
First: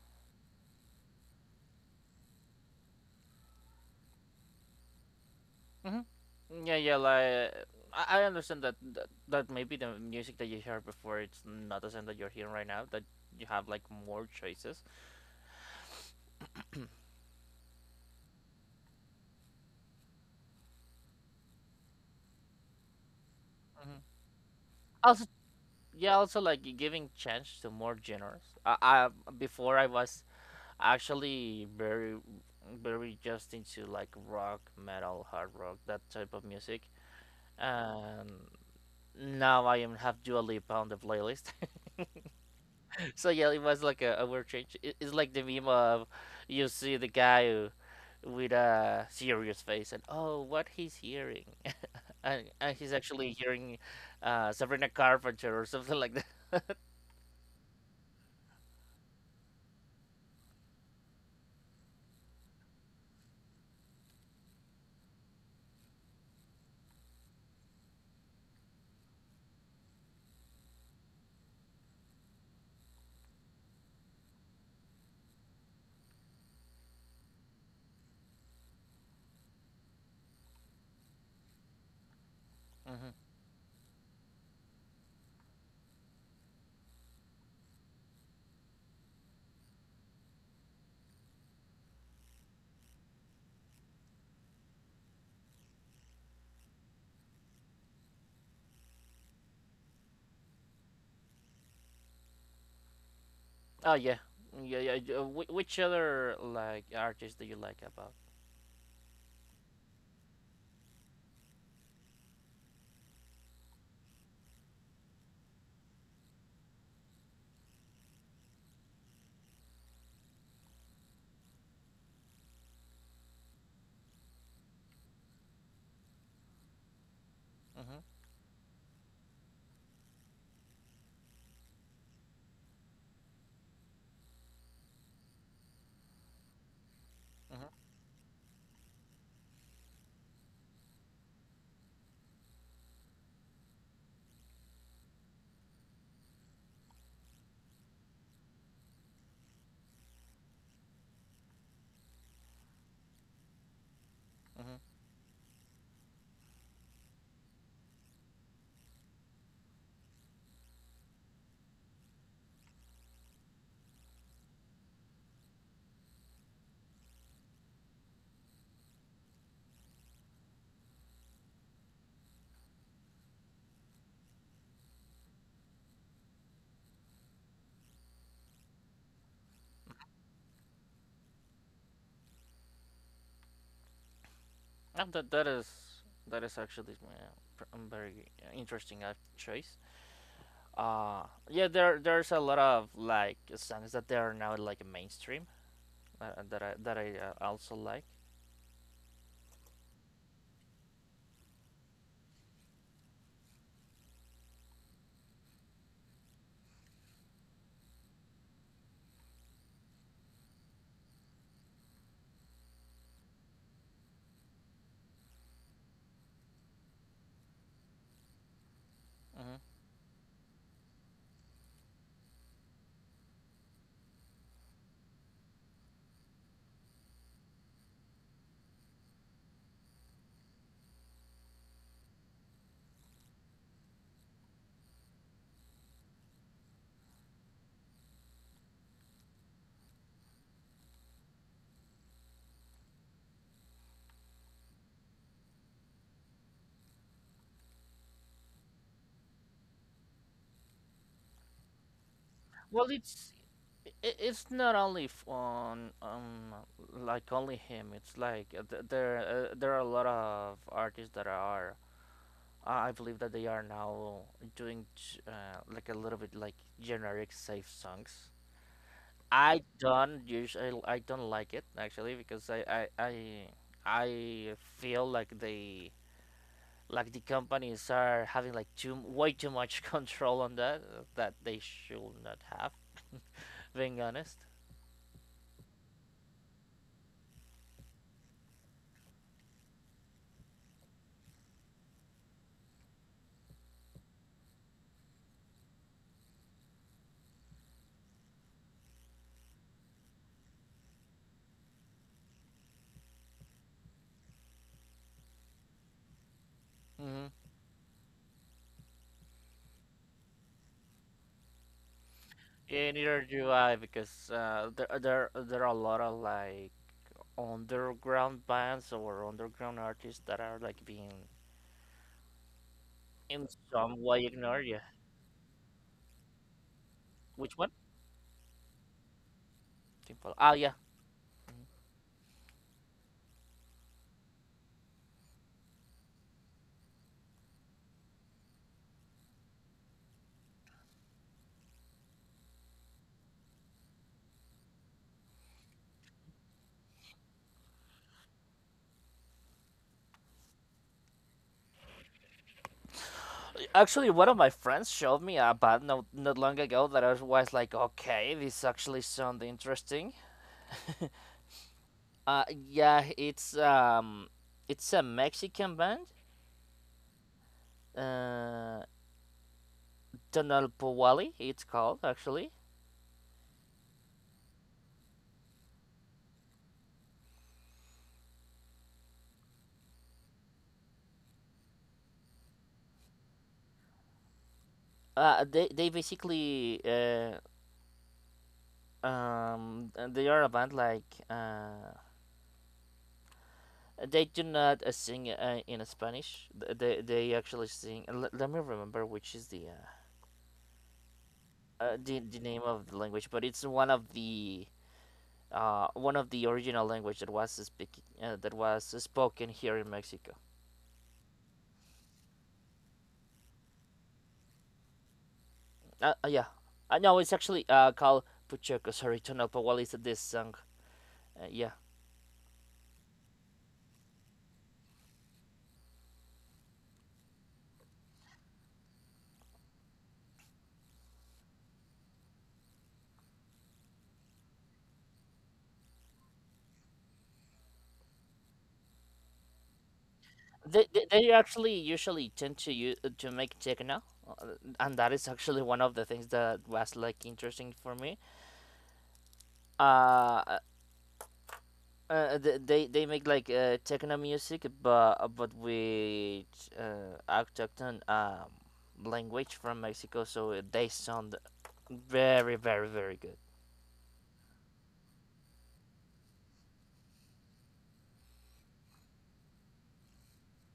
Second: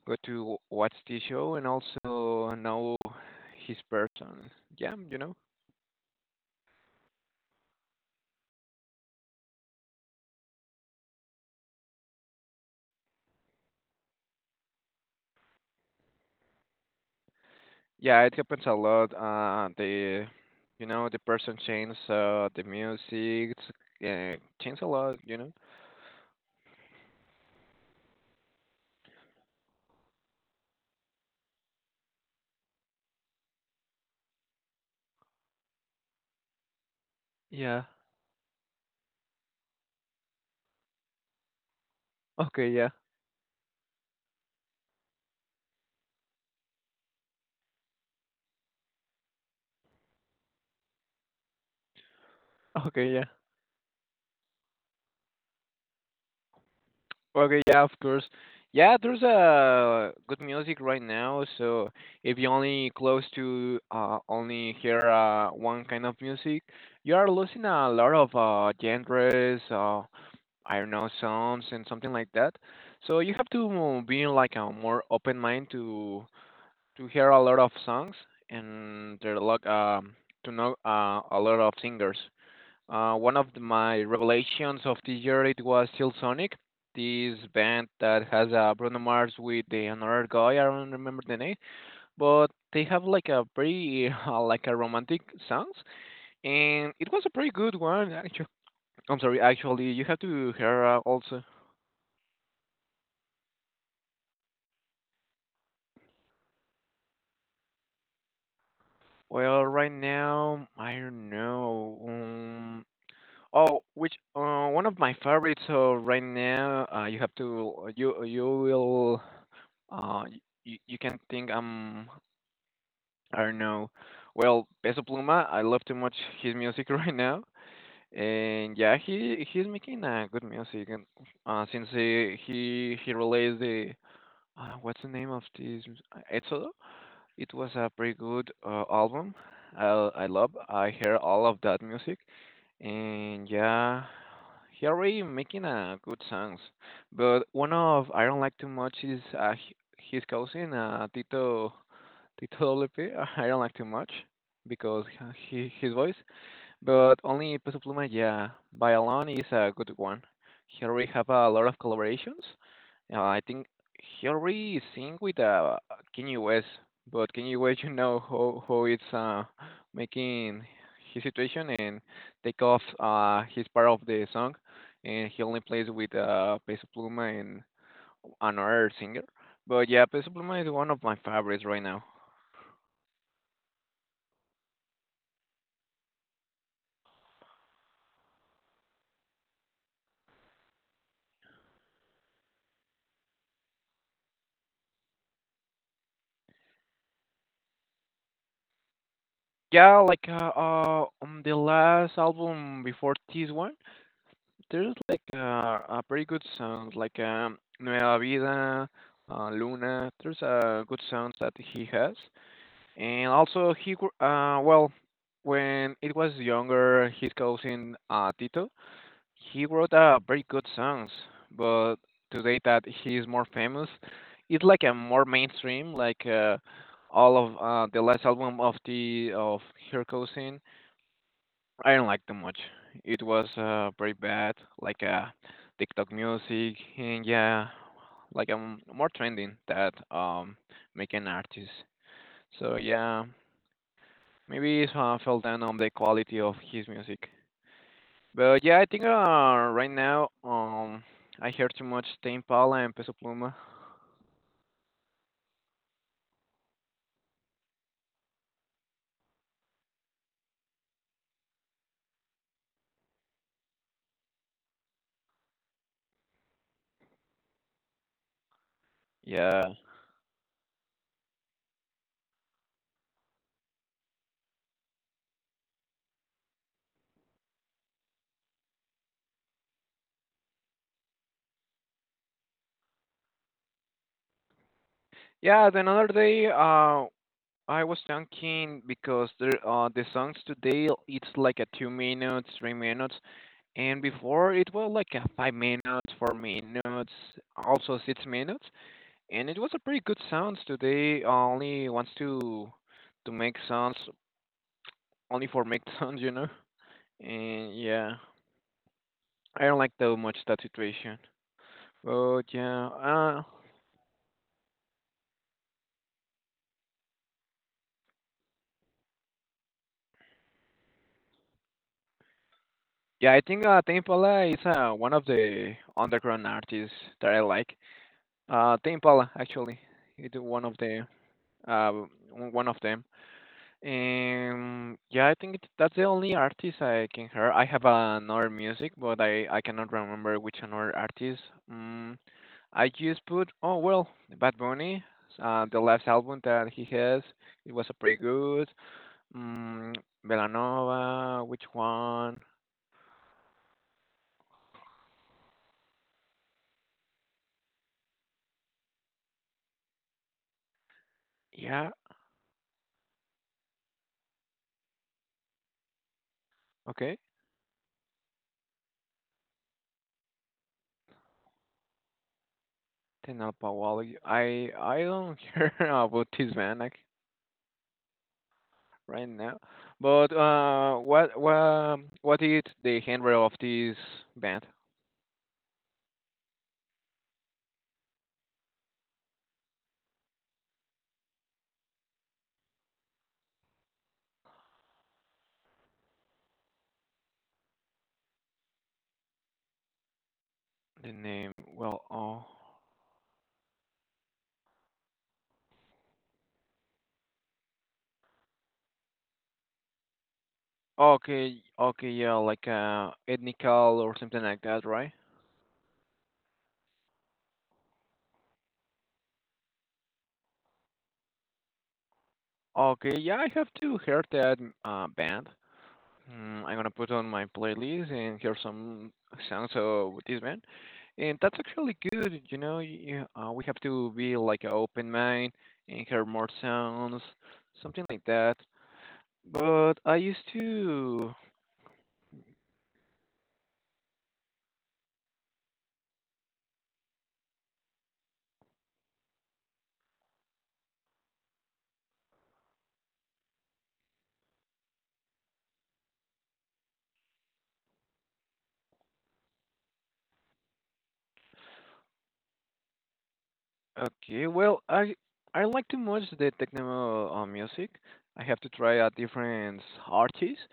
A: go to watch the show and also know his person. Yeah, you know.
B: Mm-hmm. Yeah, yeah, like I understand that, that maybe the music that you heard before it's not the same that you're hearing right now. That you have like more choices.
A: Yeah, it happens a lot. The you know the person changes the music,
B: Hmm.
A: uh, changes a lot.
B: Also,
A: You know.
B: yeah, also like giving chance to more genres. I before I was Actually, very just into like rock, metal, hard rock, that type of music.
A: Yeah.
B: And now I am have Dua Lipa on the playlist.
A: Okay, yeah.
B: So yeah, it was like a word change. It's like the meme of, you see the guy who, with a serious face and oh, what he's hearing, and he's
A: Okay, yeah.
B: actually hearing Sabrina Carpenter or something like that.
A: Okay, yeah, of course. Yeah, there's good music right now. So if you only close to only hear one kind of music, you are losing a lot of genres. I don't know, songs and something like that. So you have to be like a more open mind to hear a lot of songs and there are like to know a lot of singers.
B: Hmm.
A: One of my revelations of this year it was Sonic, this band that has Bruno Mars with the another guy. I don't remember the name, but they have like a pretty like a romantic songs, and it was a pretty good one. Actually, I'm sorry. Actually, you have to hear also.
B: Oh yeah, yeah, yeah, yeah. Which other like artists do you like about?
A: Well, right now I don't know. Oh, which one of my favorites right now? You have to you will uh you can think I don't know. Well, Peso Pluma, I love too much his music right now,
B: Hmm.
A: and yeah, he's making good music. And since he released the what's the name of this? Exodo? It
B: Hmm.
A: was a pretty good album. I I love. I hear all of that music, and yeah, he already making good songs. But one of I don't like too much is his cousin Tito Lepe. I don't like too much
B: Hmm.
A: because he, his voice. But only Peso Pluma, yeah. By Alone is a good one. He already have a lot of collaborations. I think he already sing with Kanye West, but Kanye West, you know how it's making his situation and take off his part of the song, and he only plays with Peso Pluma and another singer. But yeah, Peso Pluma is one of my favorites right now.
B: And that is actually very interesting choice. Uh, yeah, there's a lot of like songs that they are now like mainstream, that I also like.
A: Yeah, like on the last album before this one. There's like a pretty good sound, like Nueva Vida, Luna. There's a good sounds that he has, and also well, when it was younger, his cousin Tito, he
B: Hmm.
A: wrote very good songs. But today that he is more famous, it's like a more mainstream, like all of the last album of the of her cousin I didn't like too much. It was very bad, like TikTok music, and yeah, like more trending that making artists. So yeah, maybe it fell down on the quality of his music. But yeah, I think right now I hear too much Tame Impala
B: Well,
A: and Peso
B: it's
A: Pluma.
B: i- it's not only on like only him. It's like there are a lot of artists that are. I believe that they are now doing like a little bit like generic safe songs. I
A: Yeah,
B: don't usually I don't like it actually because I feel like they, like the companies are having like too way too much control on that, that they should not have. Being honest.
A: yeah. I was thinking because the songs today it's like a 2 minutes, 3 minutes, and before it was like a 5 minutes, 4 minutes, also 6 minutes, and it was a pretty good sounds today. Only wants to make sounds only for make sounds,
B: Mm-hmm.
A: And yeah, I don't like that much that situation. But
B: Yeah, neither do I because there are a lot of like underground bands or underground artists that are like being
A: yeah, I
B: in
A: think Tame
B: some way
A: Impala is
B: ignored. Yeah.
A: one of the underground artists that I
B: Which one?
A: like. The Impala, actually,
B: Simple.
A: it
B: Ah,
A: one
B: yeah.
A: of the uh, one of them. And yeah, I think that's the only artist I can hear. I have another music, but I cannot remember which another artist. Mm, I just put oh well, Bad Bunny, the last album that he has, it was a pretty good. Mm, Belanova, which one?
B: Actually, one of my friends showed me a band not long ago that I was like, okay, this actually sounds interesting.
A: Yeah,
B: Yeah, it's a Mexican band,
A: okay.
B: uh, Tonalpohualli, it's called actually.
A: Tenalpa Wally. I don't hear about this man right now. But uh, what what is the genre of this band?
B: They basically, they are a band like, they do not sing in Spanish. They actually sing. Let me remember which is
A: The name? Well,
B: the
A: oh,
B: name of the language, but it's one of the, one of the original language that was speak that was spoken here in Mexico.
A: okay, okay, yeah, like ethnical or something like that, right?
B: Yeah, no, it's actually called Pucheco. Sorry, Tonopah. Well, this song. Yeah,
A: Okay, yeah, I have to hear that band. I'm gonna put on my playlist and hear some songs of this band, and that's actually good. We have to be like an open mind and hear more sounds, something like that. But I used
B: they
A: to.
B: actually usually tend to to make techno, uh, and that is actually one of the things that was like interesting for me. Uh, they make like, techno music, but with autochthon, language from Mexico, so they sound very very very good.
A: Okay, well, I like too much the techno music. I have to try out different artists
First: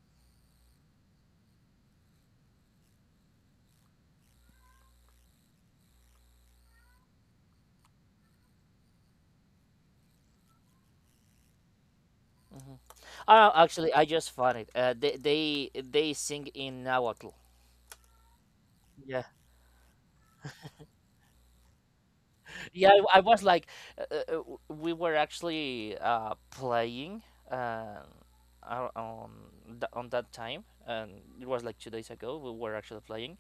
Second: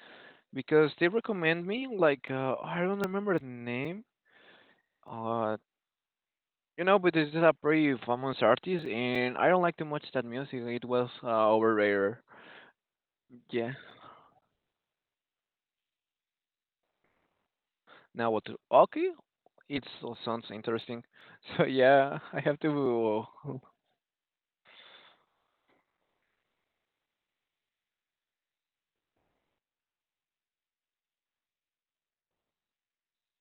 A: because they recommend me. Like I don't remember the name. Uh, but this is a pretty famous artist, and I don't like too much that music. It was overrated.
B: Hmm. Oh,
A: Yeah.
B: actually, I just found it. They sing in Nahuatl.
A: Now what? Okay,
B: Yeah,
A: it sounds interesting. So yeah, I have
B: yeah. I
A: to.
B: was like, we were actually playing, uh, on on on that time, and it was like 2 days ago. We were actually playing.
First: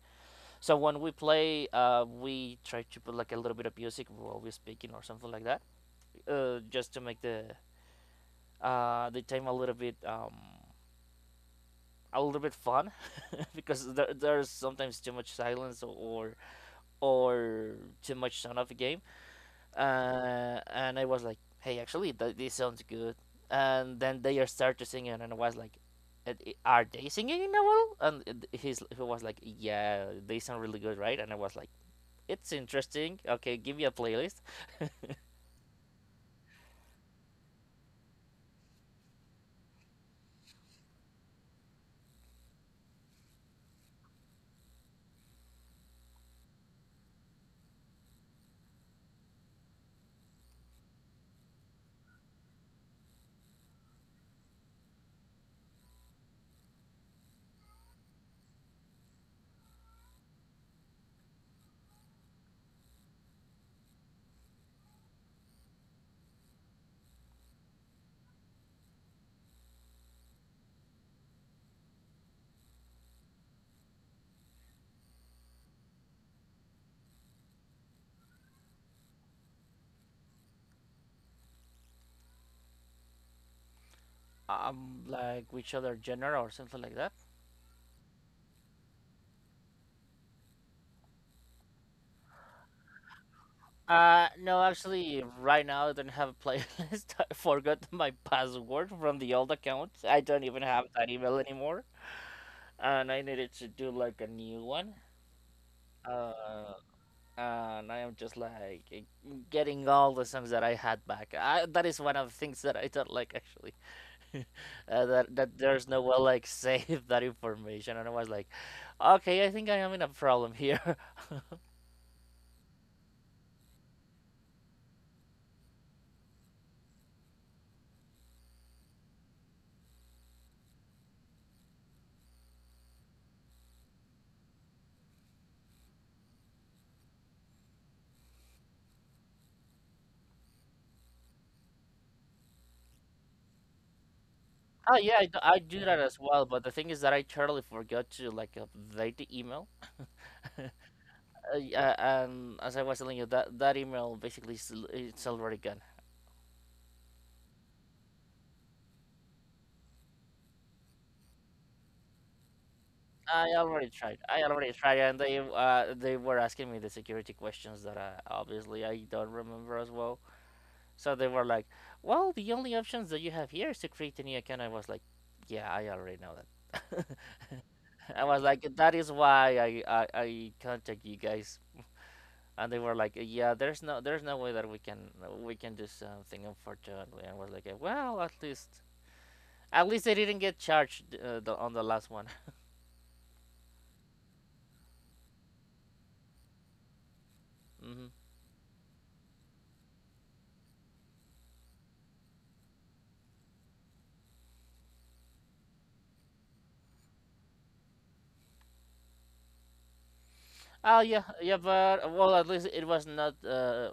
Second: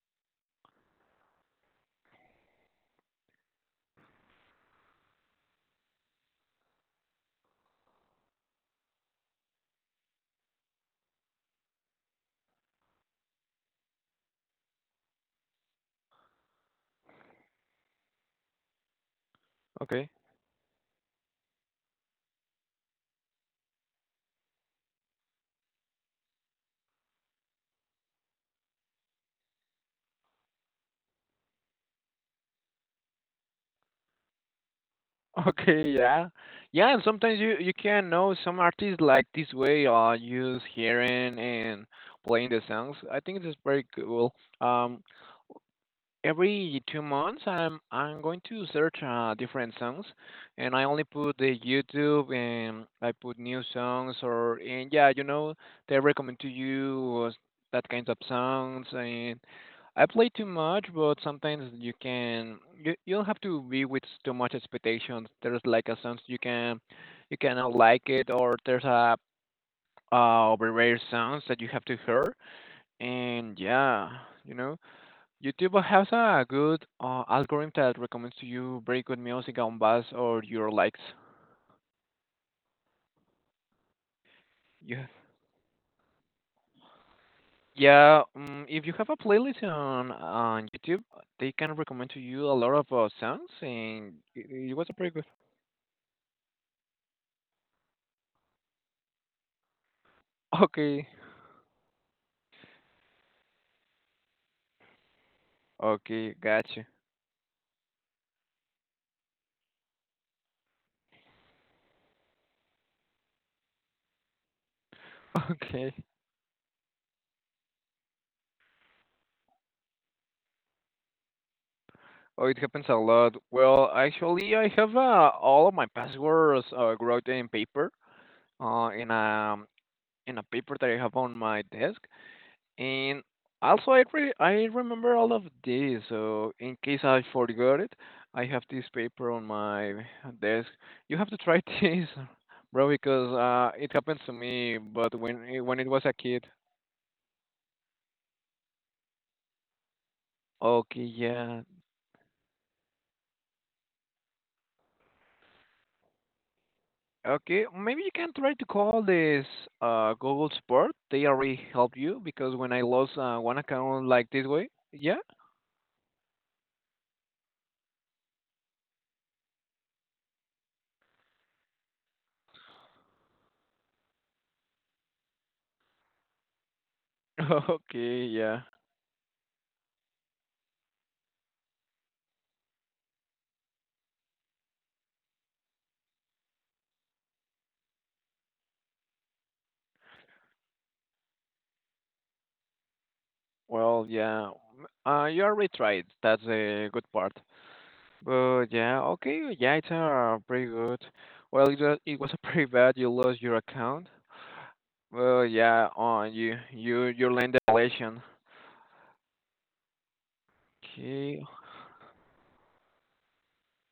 B: So when we play, we try to put like a little bit of music while we're speaking or something like that, just to make the, the time a little bit, a little bit fun, because there's sometimes too much silence or too much sound of a game.
A: Okay.
B: And I was like, hey, actually, this sounds good. And then they are start to sing it, and I was like, Are they singing in a while?" And he was like, yeah, they sound really good, right? And I was like, it's interesting. Okay, give me a playlist.
A: Okay, yeah. Yeah, and sometimes you can know some artists like this way use hearing and playing the songs. I think it's very cool. Um every 2 months I'm going to search different songs, and I only put the YouTube and I put new songs. Or and Yeah, you know, they recommend to you that kinds of songs, and I play too much. But sometimes you can, you don't have to be with too much expectations. There's like a songs you can, you cannot like it, or there's a very rare songs that you have to hear. And yeah, you know, YouTube has a good algorithm that recommends to you very good music on buzz or your likes. Yeah.
B: Like which other genre or something like that.
A: Yeah, if you have a playlist on YouTube, they can recommend to you a lot of songs, and
B: No,
A: it was a pretty
B: actually,
A: good.
B: right now I don't have a playlist. I forgot my password from the old account. I don't even have
A: Okay,
B: that email anymore, and I needed to do like a new one.
A: okay,
B: Uh,
A: gotcha.
B: and I am just like, getting all the songs that I had back. That is one of the things that I don't like actually. uh, that that there's
A: Okay.
B: no way like save that information. And I was like, okay, I think I am in a problem here.
A: Oh, it happens a lot. Well, actually, I have all of my passwords wrote in paper, uh, in a in a paper that I have on my desk. And also, I remember all of this. So in case I forgot it, I have this paper on my desk. You have to try this, bro, because it happens to me.
B: Oh
A: But
B: yeah, I, do I
A: when
B: do
A: it
B: that
A: was a
B: as
A: kid,
B: well. But the thing is that I totally forgot to like update the email.
A: okay, yeah,
B: Yeah, and as I was telling you, that email basically it's already gone.
A: okay, maybe you can try to call this Google Support. They already help you because when I lost
B: I
A: one
B: already
A: account
B: tried.
A: like
B: I
A: this way,
B: already tried, and
A: yeah,
B: they were asking me the security questions that, obviously I don't remember as well. So they were like, "Well, the only options that you have here is to create a new account." I was like, "Yeah, I already know that." I
A: okay,
B: was
A: yeah,
B: like, "That is why I contact you guys." And they were like, "Yeah, there's no way that we can do something." Unfortunately, I was like, Well, at least they didn't get charged, on the last one."
A: well, yeah, m- you already tried. That's a good part.
B: Hmm.
A: But yeah, okay, yeah, it's pretty good. Well, it was pretty bad. You lost your account. Well, yeah, on you you land a relation.
B: Oh yeah,
A: Okay,
B: yeah, but well, at least it was not, uh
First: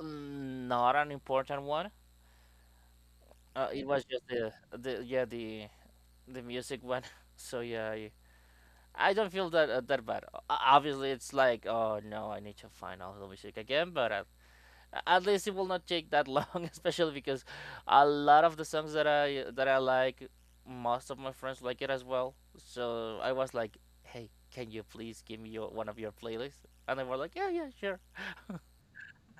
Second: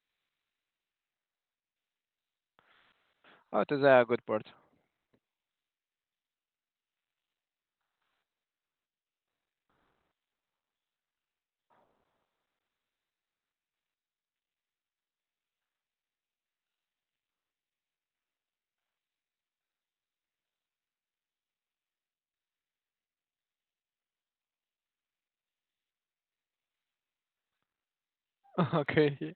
B: mm, not an important one.
A: oh, that's
B: It
A: a
B: was just
A: good part.
B: the yeah the music one. So yeah, I don't feel that, that bad. Obviously, it's like oh no, I need to find all the music again, but, at least it will not take that long, especially because a lot of the songs that I like, most of my friends like it as well. So I was like, hey, can you please give me your, one of your playlists? And they were like, yeah, yeah, sure.
A: Okay.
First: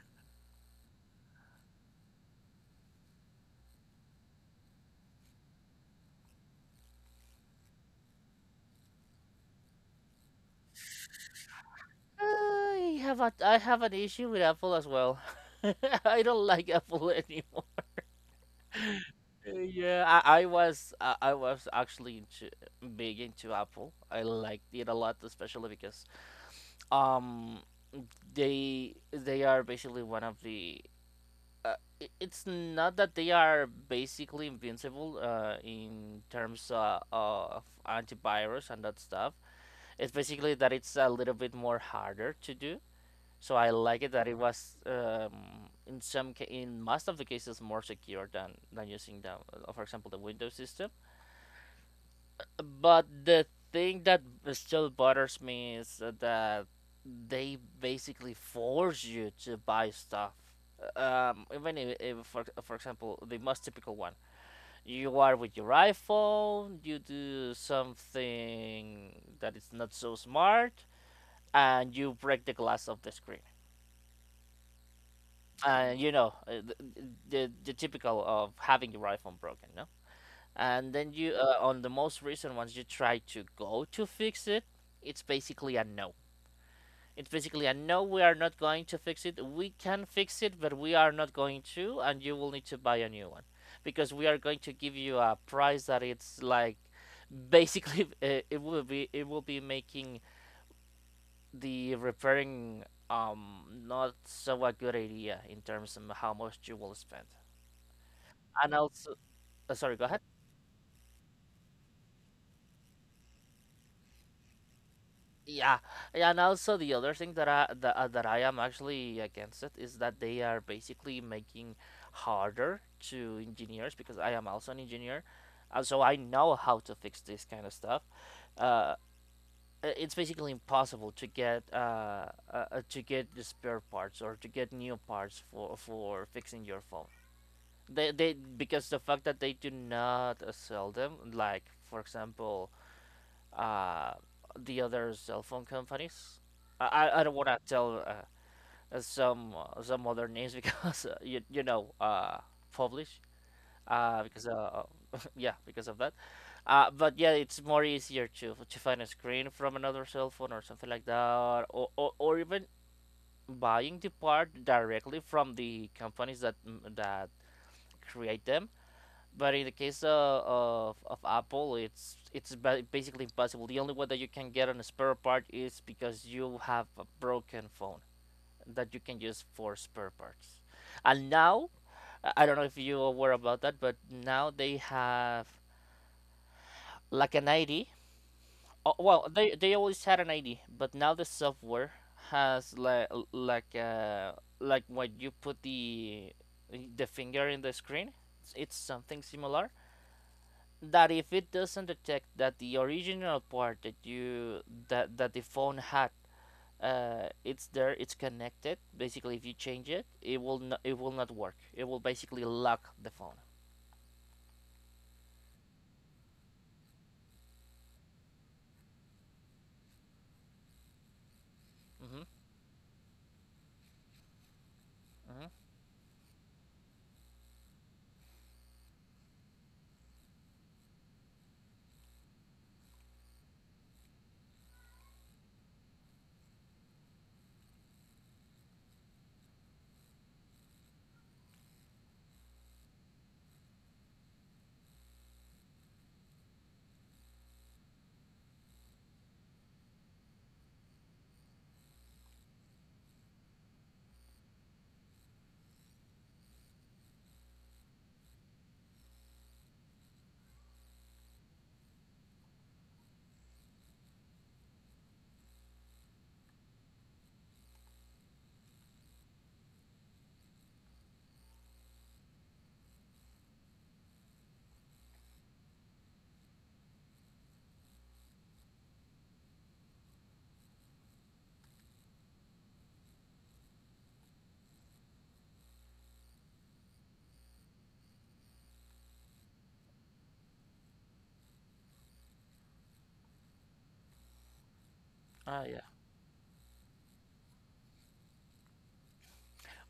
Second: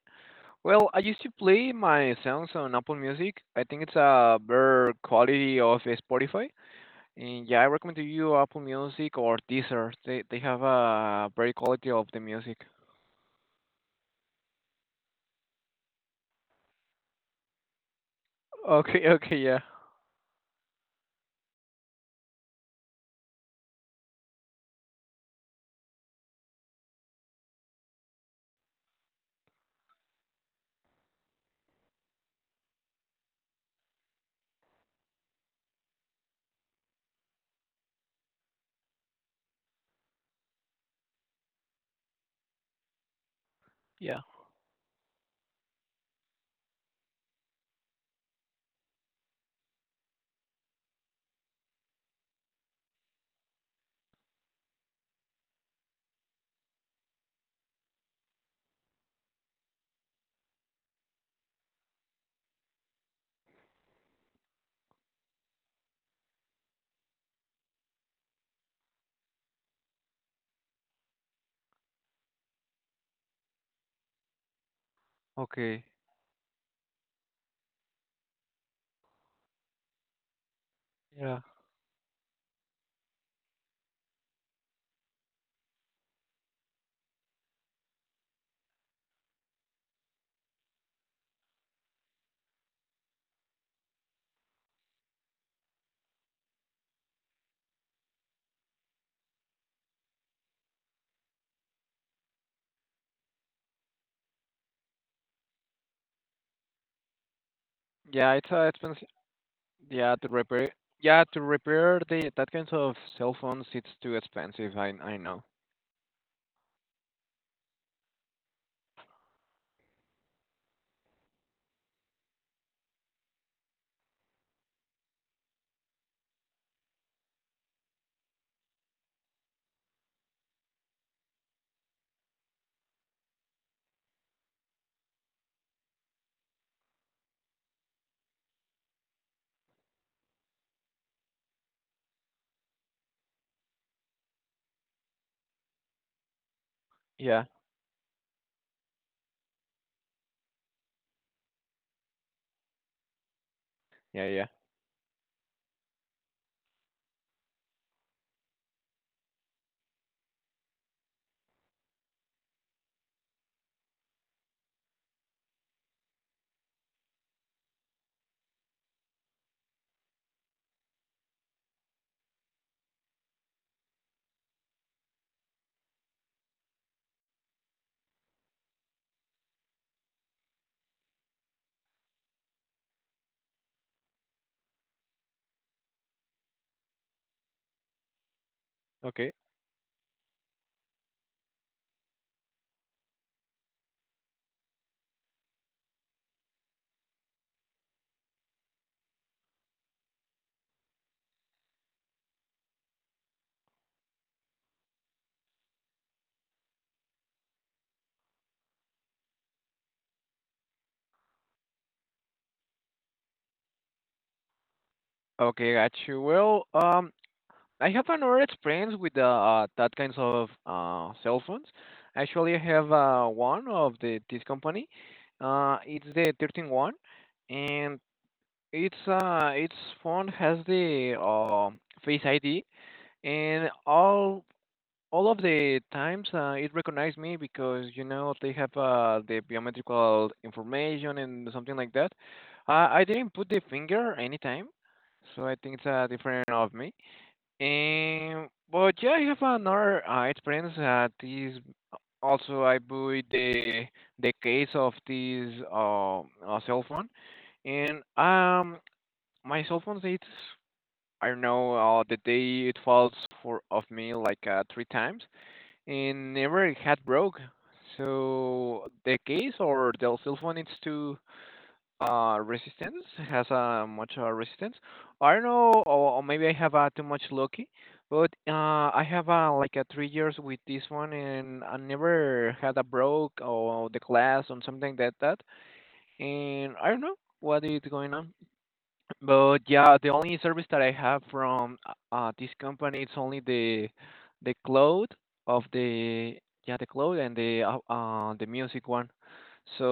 A: Well, I used to play my songs on Apple Music. I think it's a better quality of Spotify. And yeah, I recommend to you Apple Music or Deezer. They have a very quality of the music.
B: I have an issue with Apple as well. I don't like Apple anymore.
A: Okay, okay, yeah,
B: Yeah, I was actually into, big into Apple. I liked it a lot, especially because, um they are basically one of the, uh, it's not that they are basically invincible, in terms, of antivirus and that stuff. It's basically that it's a little bit more harder to do. So I like it
A: yeah,
B: that it was, in most of the cases more secure than using the, for example the Windows system. But the thing that still bothers me is that they basically force you to buy stuff. Even if, for example, the most typical one, you are with your iPhone, you do something that is not so smart, and you break the glass of the screen.
A: okay,
B: And you know, the typical of having your iPhone broken, no? And then, you
A: yeah.
B: on the most recent ones you try to go to fix it. It's basically a no. It's basically a no, we are not going to fix it. We can fix it, but we are not going to, and you will need to buy a new one because we are going to give you a price that it's like, basically, it will be making the repairing, not so a good idea in terms of how much you will spend.
A: Yeah, it's
B: And
A: expensive.
B: also, sorry, go
A: Yeah,
B: ahead.
A: to repair. Yeah, to repair the that kinds of cell phones, it's too expensive. I know.
B: Yeah, yeah, and also the other thing that I am actually against it is that they are basically making harder to engineers because I am also an engineer, so I know how to fix this kind of stuff. Uh, it's basically impossible to get, to get the spare parts or to get new parts for fixing your phone. They Because the fact that they do not, sell them, like for example, uh, the other cell phone companies. I don't
A: Yeah,
B: want to tell, some other names because, publish,
A: yeah, yeah.
B: because, yeah because of that. But yeah, it's more easier to find a screen from another cell phone or something like that, or, or even buying the part directly from the companies that, that create them. But in the case, of Apple, it's basically impossible. The only way that you can get on a spare part is because you have a broken phone that you can use for spare parts. And now, I don't know if you are aware about that, but now they have like an ID. Oh, well,
A: Okay,
B: they always had an ID, but now the software has like when you put the finger in the screen. It's something similar that if it doesn't detect that the original part that you that that the phone had, it's there, it's connected. Basically if you change it, it will not work. It will basically lock the phone.
A: okay, got you. Well, I have another experience with the that kinds of cell phones.
B: Mm-hmm.
A: Actually, I have one of the this company.
B: Mm-hmm.
A: It's the 13 one, and it's its phone has the Face ID, and all of the times it recognized me because you know they have the biometrical information and something like that. I didn't put the finger anytime, so I think it's different of me. And but yeah, I have another experience. This also I bought the case of this cell phone, and my cell phone it's I don't know the day it falls for of me like three times, and never it had broke. So the case or the cell phone needs to resistance has a much resistance. I don't know, or maybe I have too much lucky, but I have like a 3 years with this one, and I never had a broke or the glass or something like that. And I don't know what is going on. But yeah, the only service that I have from this company it's only the cloud of
B: Ah, yeah.
A: the yeah the cloud and the music one.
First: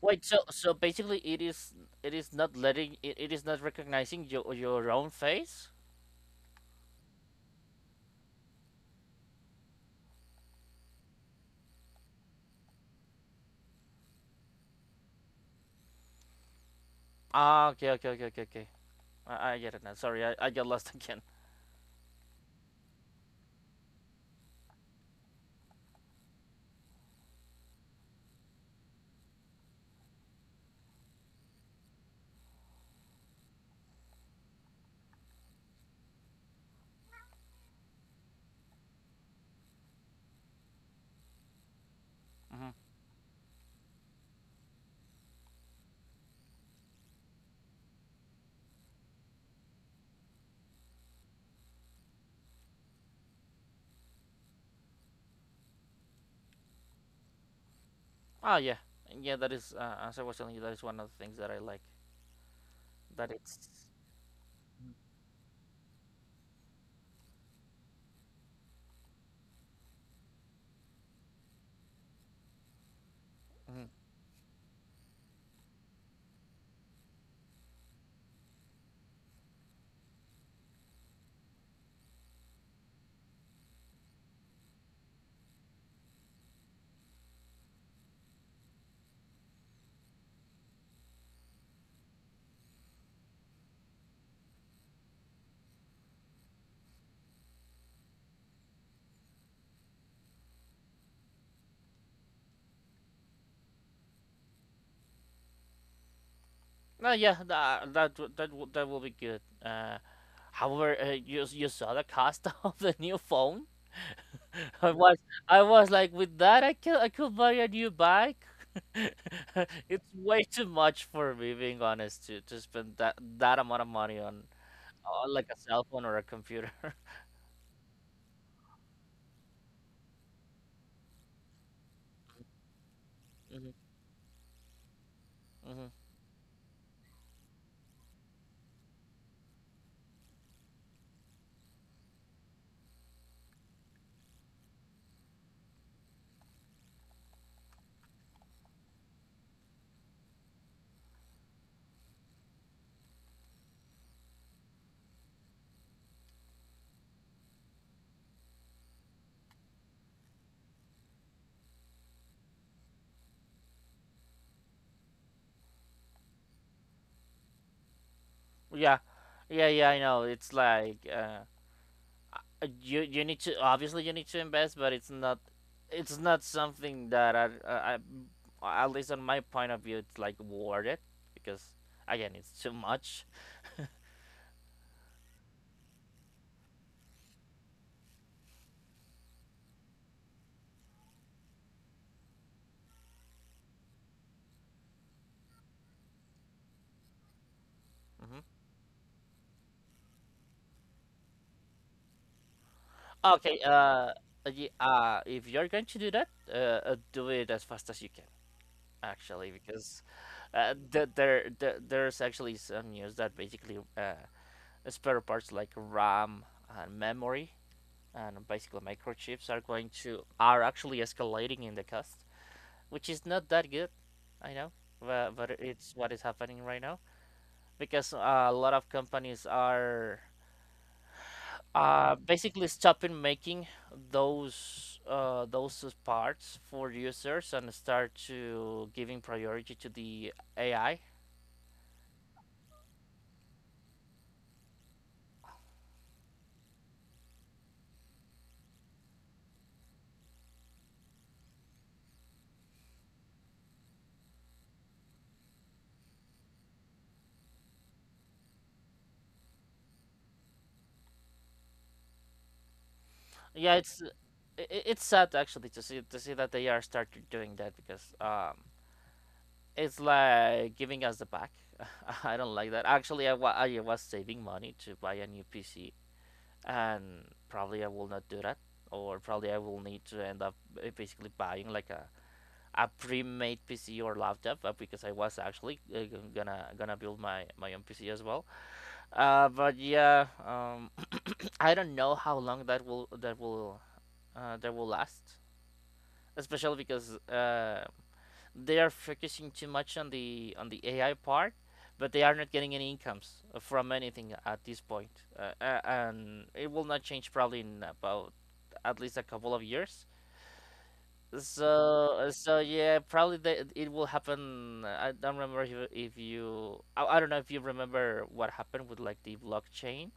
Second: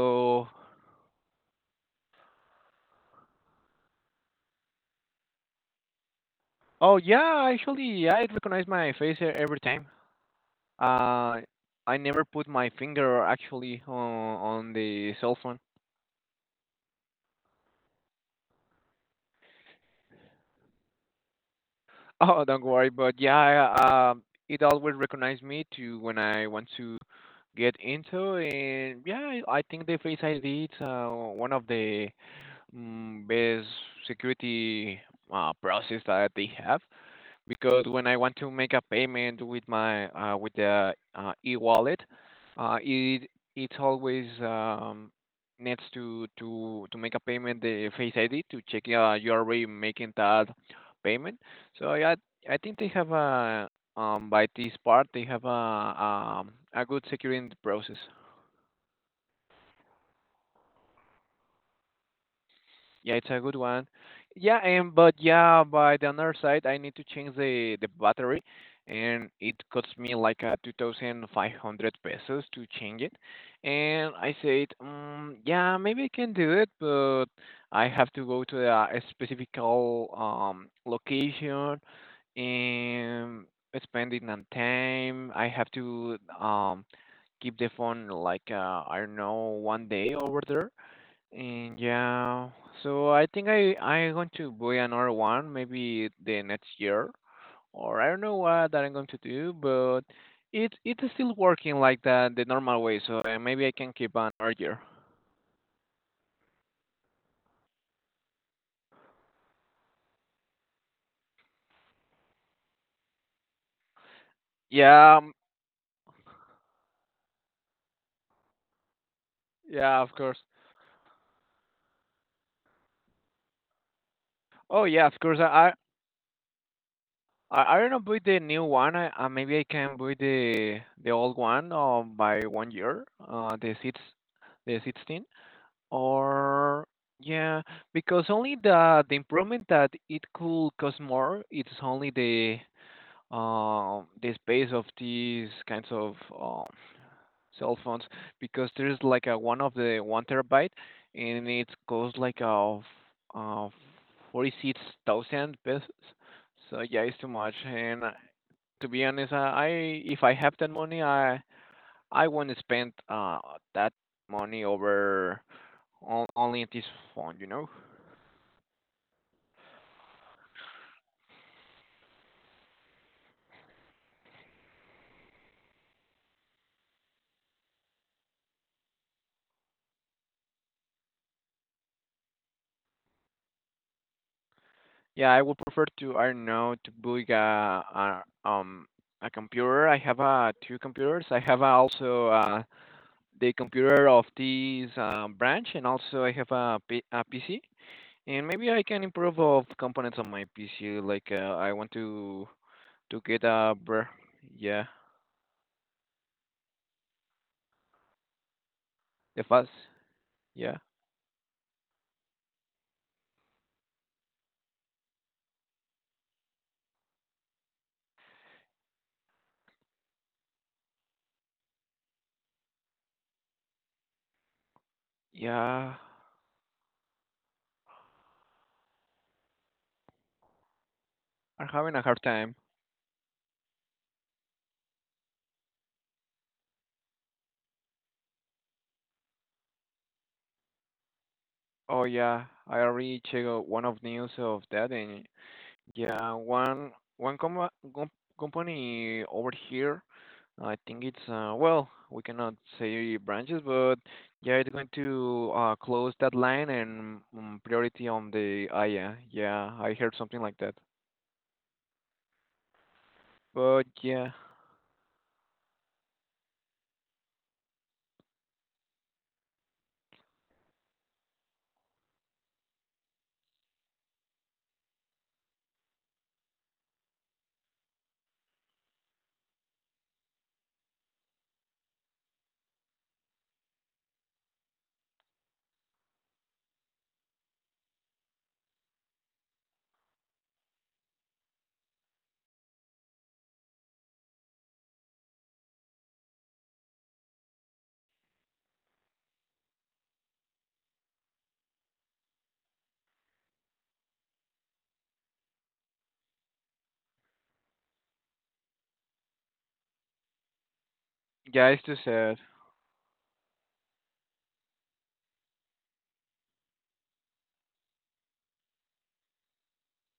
B: Wait, so so basically it is not recognizing your own face.
A: oh yeah, actually yeah, I recognize my face every time. Uh, I never put my finger actually on the cell phone.
B: Ah, okay, okay, okay, okay, okay. I get it now. Sorry, I got lost again.
A: Oh, don't worry. But yeah, it always recognizes me to when I want to get into, and yeah, I think the Face ID is one of the best security process that they have because when I want to make a payment with my with the e-wallet,
B: Mm-hmm.
A: it it always needs to make a payment the Face ID to check you are already making that payment. So yeah, I think they have a by this part they have a good security process.
B: Ah, yeah, yeah, that is, as I was telling you, that is one of the things that I like
A: Yeah, it's
B: that
A: a good
B: it's...
A: one. Yeah, and but yeah, by the other side, I need to change the battery, and it costs me like a 2,500 pesos to change it.
B: Mhm.
A: And I said, mm, yeah, maybe I can do it, but I have to go to a specific location and spending on time. I have to keep the phone like I don't know one day over there. And yeah, so I think I'm going to buy another one maybe the next year, or I don't know what that I'm going to do, but it it's still working like that the normal way, so maybe I can keep on earlier.
B: No, yeah, that will be good. However, you saw the cost of the new phone. I
A: Yeah,
B: was I was like, with that, I could buy a new bike.
A: yeah, of
B: It's
A: course.
B: way too much for me, being honest, to spend that amount of money
A: Oh yeah, of
B: on
A: course.
B: like a
A: I
B: cell phone or a computer.
A: I I don't know buy the new one. Maybe I can buy the old one by 1 year.
B: hmm
A: The 16.
B: hmm
A: Or yeah, because only the improvement that it could cost more, it's only the space of these kinds of cell phones, because there's like a one of the one terabyte, and it costs like a uh 46,000 pesos. So yeah, it's too much. And to be honest, I if I have that money, I won't spend that money over only at this phone, you know?
B: Yeah, yeah, yeah. I know. It's like you need to obviously you need to invest, but it's not something that at least on my point of view it's like worth it because again it's too much.
A: Yeah, I would prefer to, I don't know, to build a computer. I have two computers. I have also the computer of this branch, and also I have a PC. And
B: hmm
A: maybe I can improve of components on my PC. Like I want to get
B: Okay,
A: a
B: yeah,
A: yeah,
B: if you're going to do that, do it as fast as you can
A: the
B: actually
A: fast
B: because
A: yeah
B: there's actually some news that basically spare parts like RAM and memory and basically microchips are going to are actually escalating in the cost, which is not that good, I know, but it's
A: yeah.
B: what is happening right now because a lot of companies are
A: I'm having a hard time.
B: basically stopping making those parts for users and start to giving priority to the AI.
A: Oh yeah, I already checked out one of news of that, and yeah, one one com com company over here. I think it's well, we cannot say branches, but yeah, it's going to close that line and mm, priority on the Aya. Yeah, yeah, I heard something like that.
B: Yeah,
A: But
B: it's
A: yeah,
B: it's sad actually to see that they are start doing that because it's like giving us the back. I don't like that. Actually, I was saving money to buy a new PC, and probably I will not do that, or probably I will need to end up basically buying like a pre-made PC or laptop because I was actually gonna build my own PC as well. But yeah, I don't know how long that will last, especially because they are focusing too much on the AI part. But they are not getting any incomes from anything at this point, uh, uh, and it will not change probably in about at least a couple of years.
A: yeah, it's too
B: So
A: sad.
B: so yeah, probably the, it will happen. I don't remember if you I don't know if you remember what happened with like the blockchain.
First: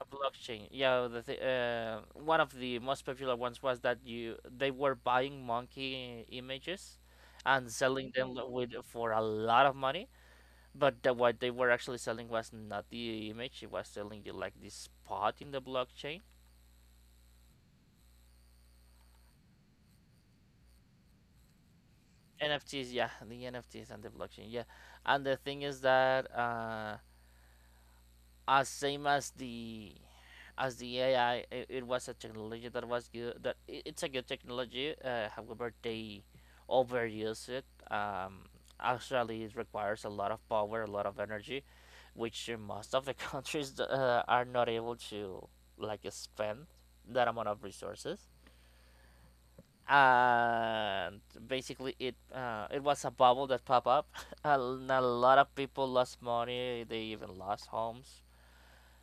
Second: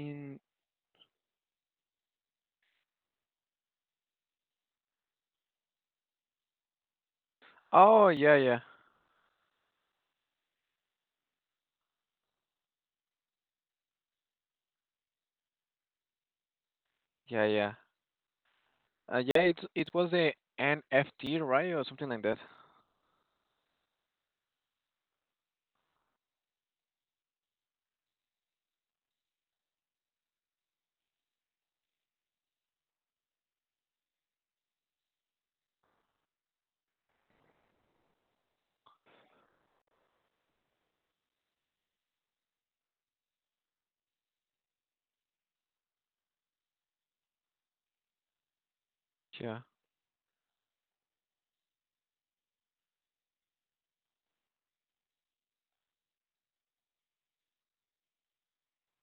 B: A blockchain, yeah. One of the most popular ones was that you they were buying monkey images and
A: Oh
B: selling
A: yeah,
B: them
A: yeah,
B: with for a lot of money. But the, what they were actually selling was not the image; it was selling you like this spot in the blockchain.
A: yeah, yeah. Yeah, it it was the NFT, right, or something like that.
B: NFTs, yeah, the NFTs and the blockchain, yeah. And the thing is that as same as the AI, it was a technology that was good. That it's a good technology. However, they overuse it. Um, Actually, it requires a lot of power, a lot of energy, which most of the countries are not able to like spend that amount of resources.
A: Yeah,
B: And basically it was a bubble that popped up. A lot of people lost money, they even lost homes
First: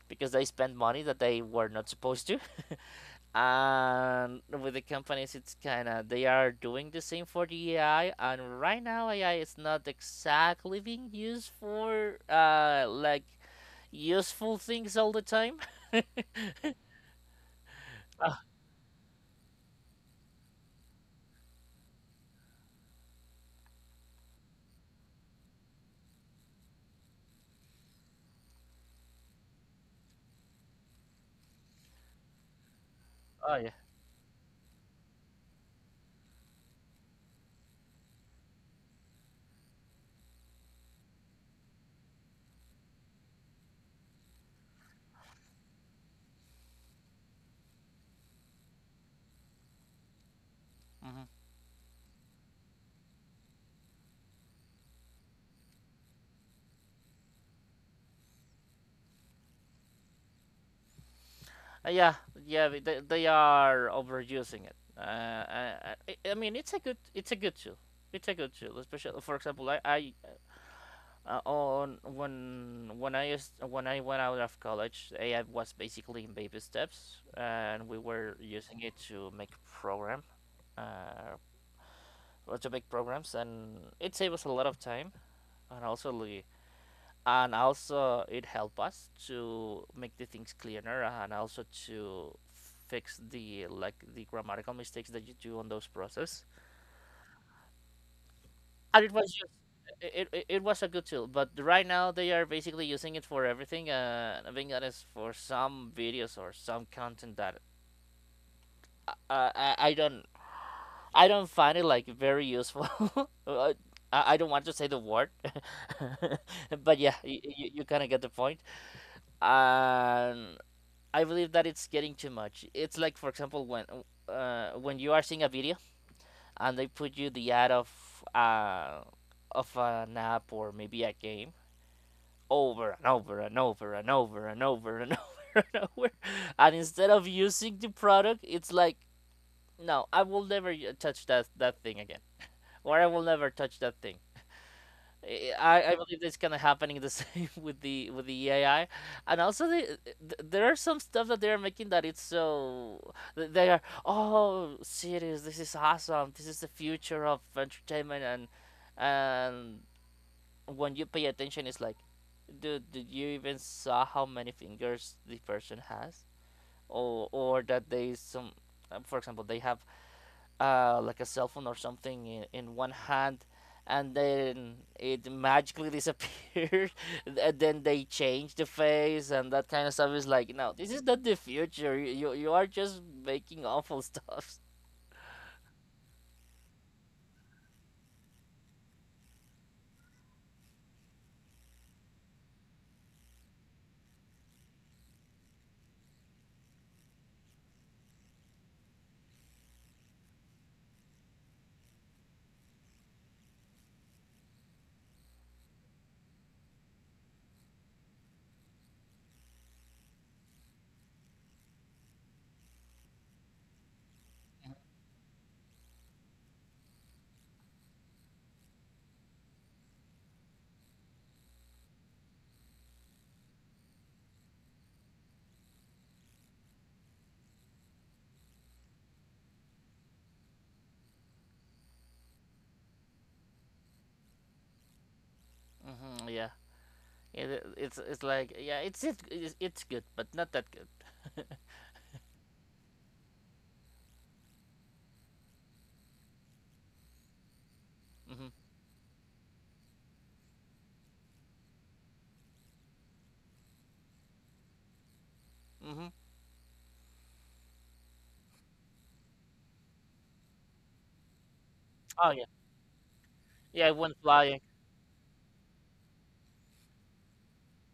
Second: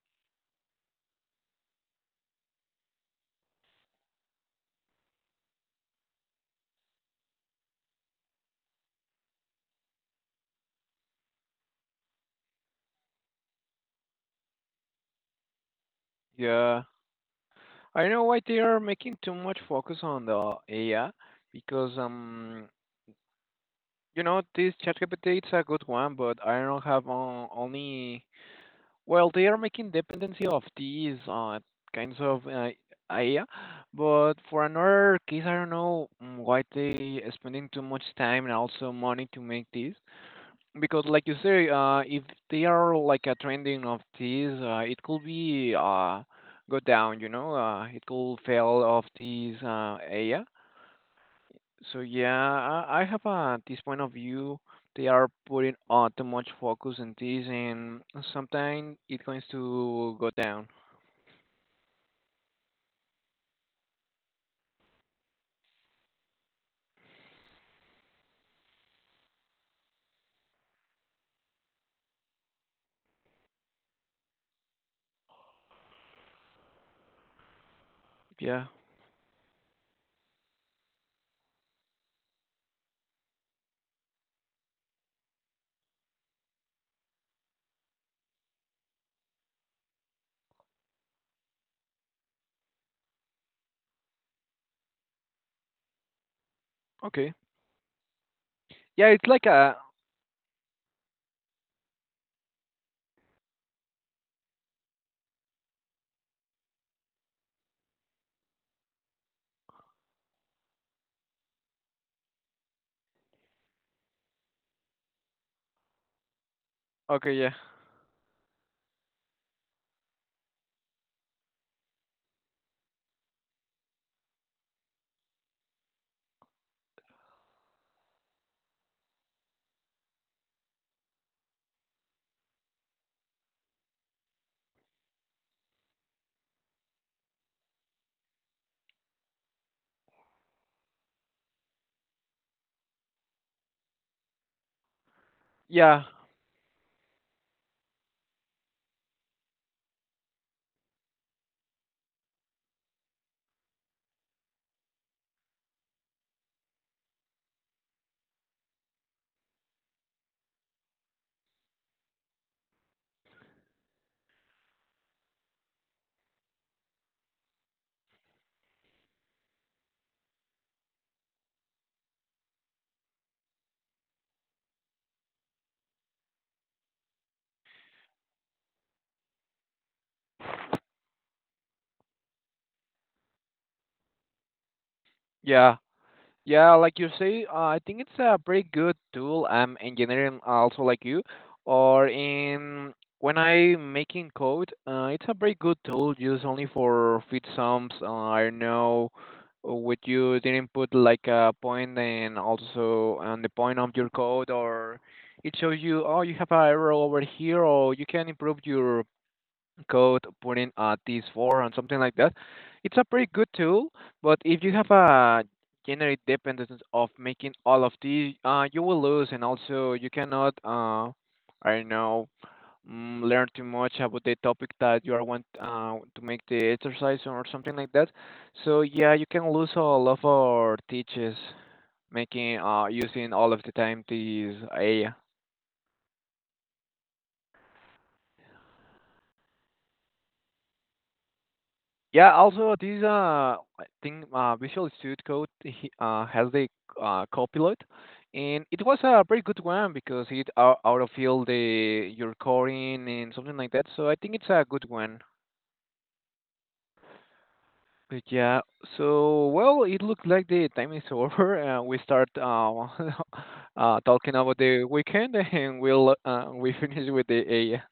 B: because they spent money that they were not supposed to. And with the companies it's kind of they are doing the same for the ai, and right now ai is not exactly being used for like useful things all the time.
A: yeah. I don't know why
B: Ah,
A: they are making too much focus on the AI because you know this ChatGPT it's a good one, but I don't have only well they are making dependency of these kinds of AI,
B: oh yeah.
A: but for another case I don't know why they spending too much time and also money to make this, because, like you say, if they are like a trending of these, it could be go down, you know, it could fail of these area.
B: Mm-hmm.
A: So yeah, I have this point of view. They are putting too much focus on this, and sometimes it going to go down.
B: Yeah, yeah, they are overusing it. I mean, it's a good tool. It's a good tool, especially for example, I on when I used, when I went out of college, AI was basically in baby steps, and we were
A: Yeah.
B: using it to make program, uh, to make programs, and it saved us a lot of time, and also and also it helped us to make the things cleaner and also to fix the like the grammatical mistakes that you do on those process.
A: Okay.
B: And
A: Yeah,
B: it
A: it's
B: was
A: like
B: just
A: a
B: it was a good tool, but right now they are basically using it for everything, and being honest for some videos or some content that uh, I, I don't I don't find it like very useful. Uh, I don't want to say the word. But yeah,
A: okay. Yeah.
B: you kind of get the point. And I believe that it's getting too much. It's like, for example, when you are seeing a video and they put you the ad uh, of an app or maybe a game over and over and over and over and over and over and over, and instead of using the product, it's like, no, I will never touch that thing again, or I will never touch that thing. I
A: Yeah.
B: believe that's kind of happening the same with the EAI, and also there are some stuff that they are making that it's so they are, oh serious, this is awesome, this is the future of entertainment. And and when you pay attention it's like, dude, did you even saw how many fingers the person has, or that they some for example they have like a cell phone or something in one hand, and then it magically disappeared and then they changed the face, and that kind of stuff is like, no, this is not the future, you are just making awful stuff.
A: Yeah. Yeah, like you say, I think it's a pretty good tool. I'm engineering also like you, or in when I making code, it's a very good tool used only for fit sums. I don't know what you didn't put like a point and also on the point of your code, or it shows you oh you have an error over here, or you can improve your code, putting this for and something like that. It's a pretty good tool, but if you have a generate dependence of making all of these, you will lose, and also you cannot, I don't know, learn too much about the topic that you are want to make the exercise or something like that. So yeah, you can lose all of our teachers making using all of the time these AI.
B: Yeah, it, it's like yeah it's it's good but not that good.
A: Yeah, also this I think Visual Studio Code has the copilot,
B: hmm
A: and it was a very good one because it out autofill the your coding and something like that. So I think it's a good one.
B: hmm
A: But yeah, so well it looks like the time is over and we
B: oh
A: start
B: yeah. Yeah, it went
A: talking
B: flying.
A: about the weekend and we finish with the AI.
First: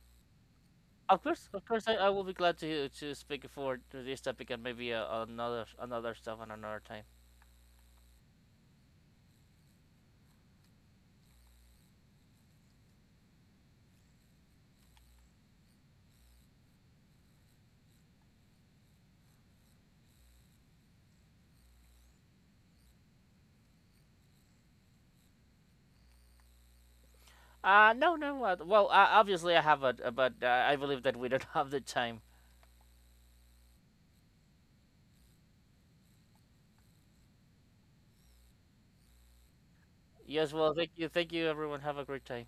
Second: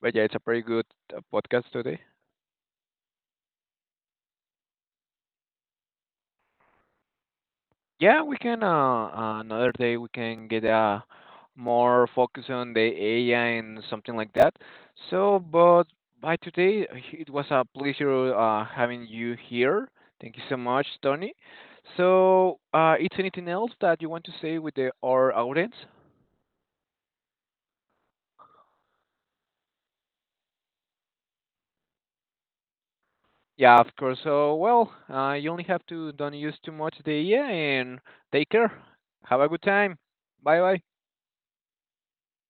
A: But yeah, it's a pretty good
B: Of course, of
A: podcast
B: course,
A: today.
B: I will be glad to speak for to this topic, and maybe another another stuff on another time.
A: Yeah, we can. Another day we can get more focus on the AI and something like that. So, but by today, it was a pleasure having you here. Thank you so much, Tony. So, is anything else that you want to say with the our audience?
B: No, no. Well, obviously I have it, but I believe that we don't have the time.
A: Yeah, of course. So, well, you only have to don't use too much the AI and take care. Have a good time.
B: Yes,
A: Bye
B: well,
A: bye.
B: thank you, everyone. Have a great time.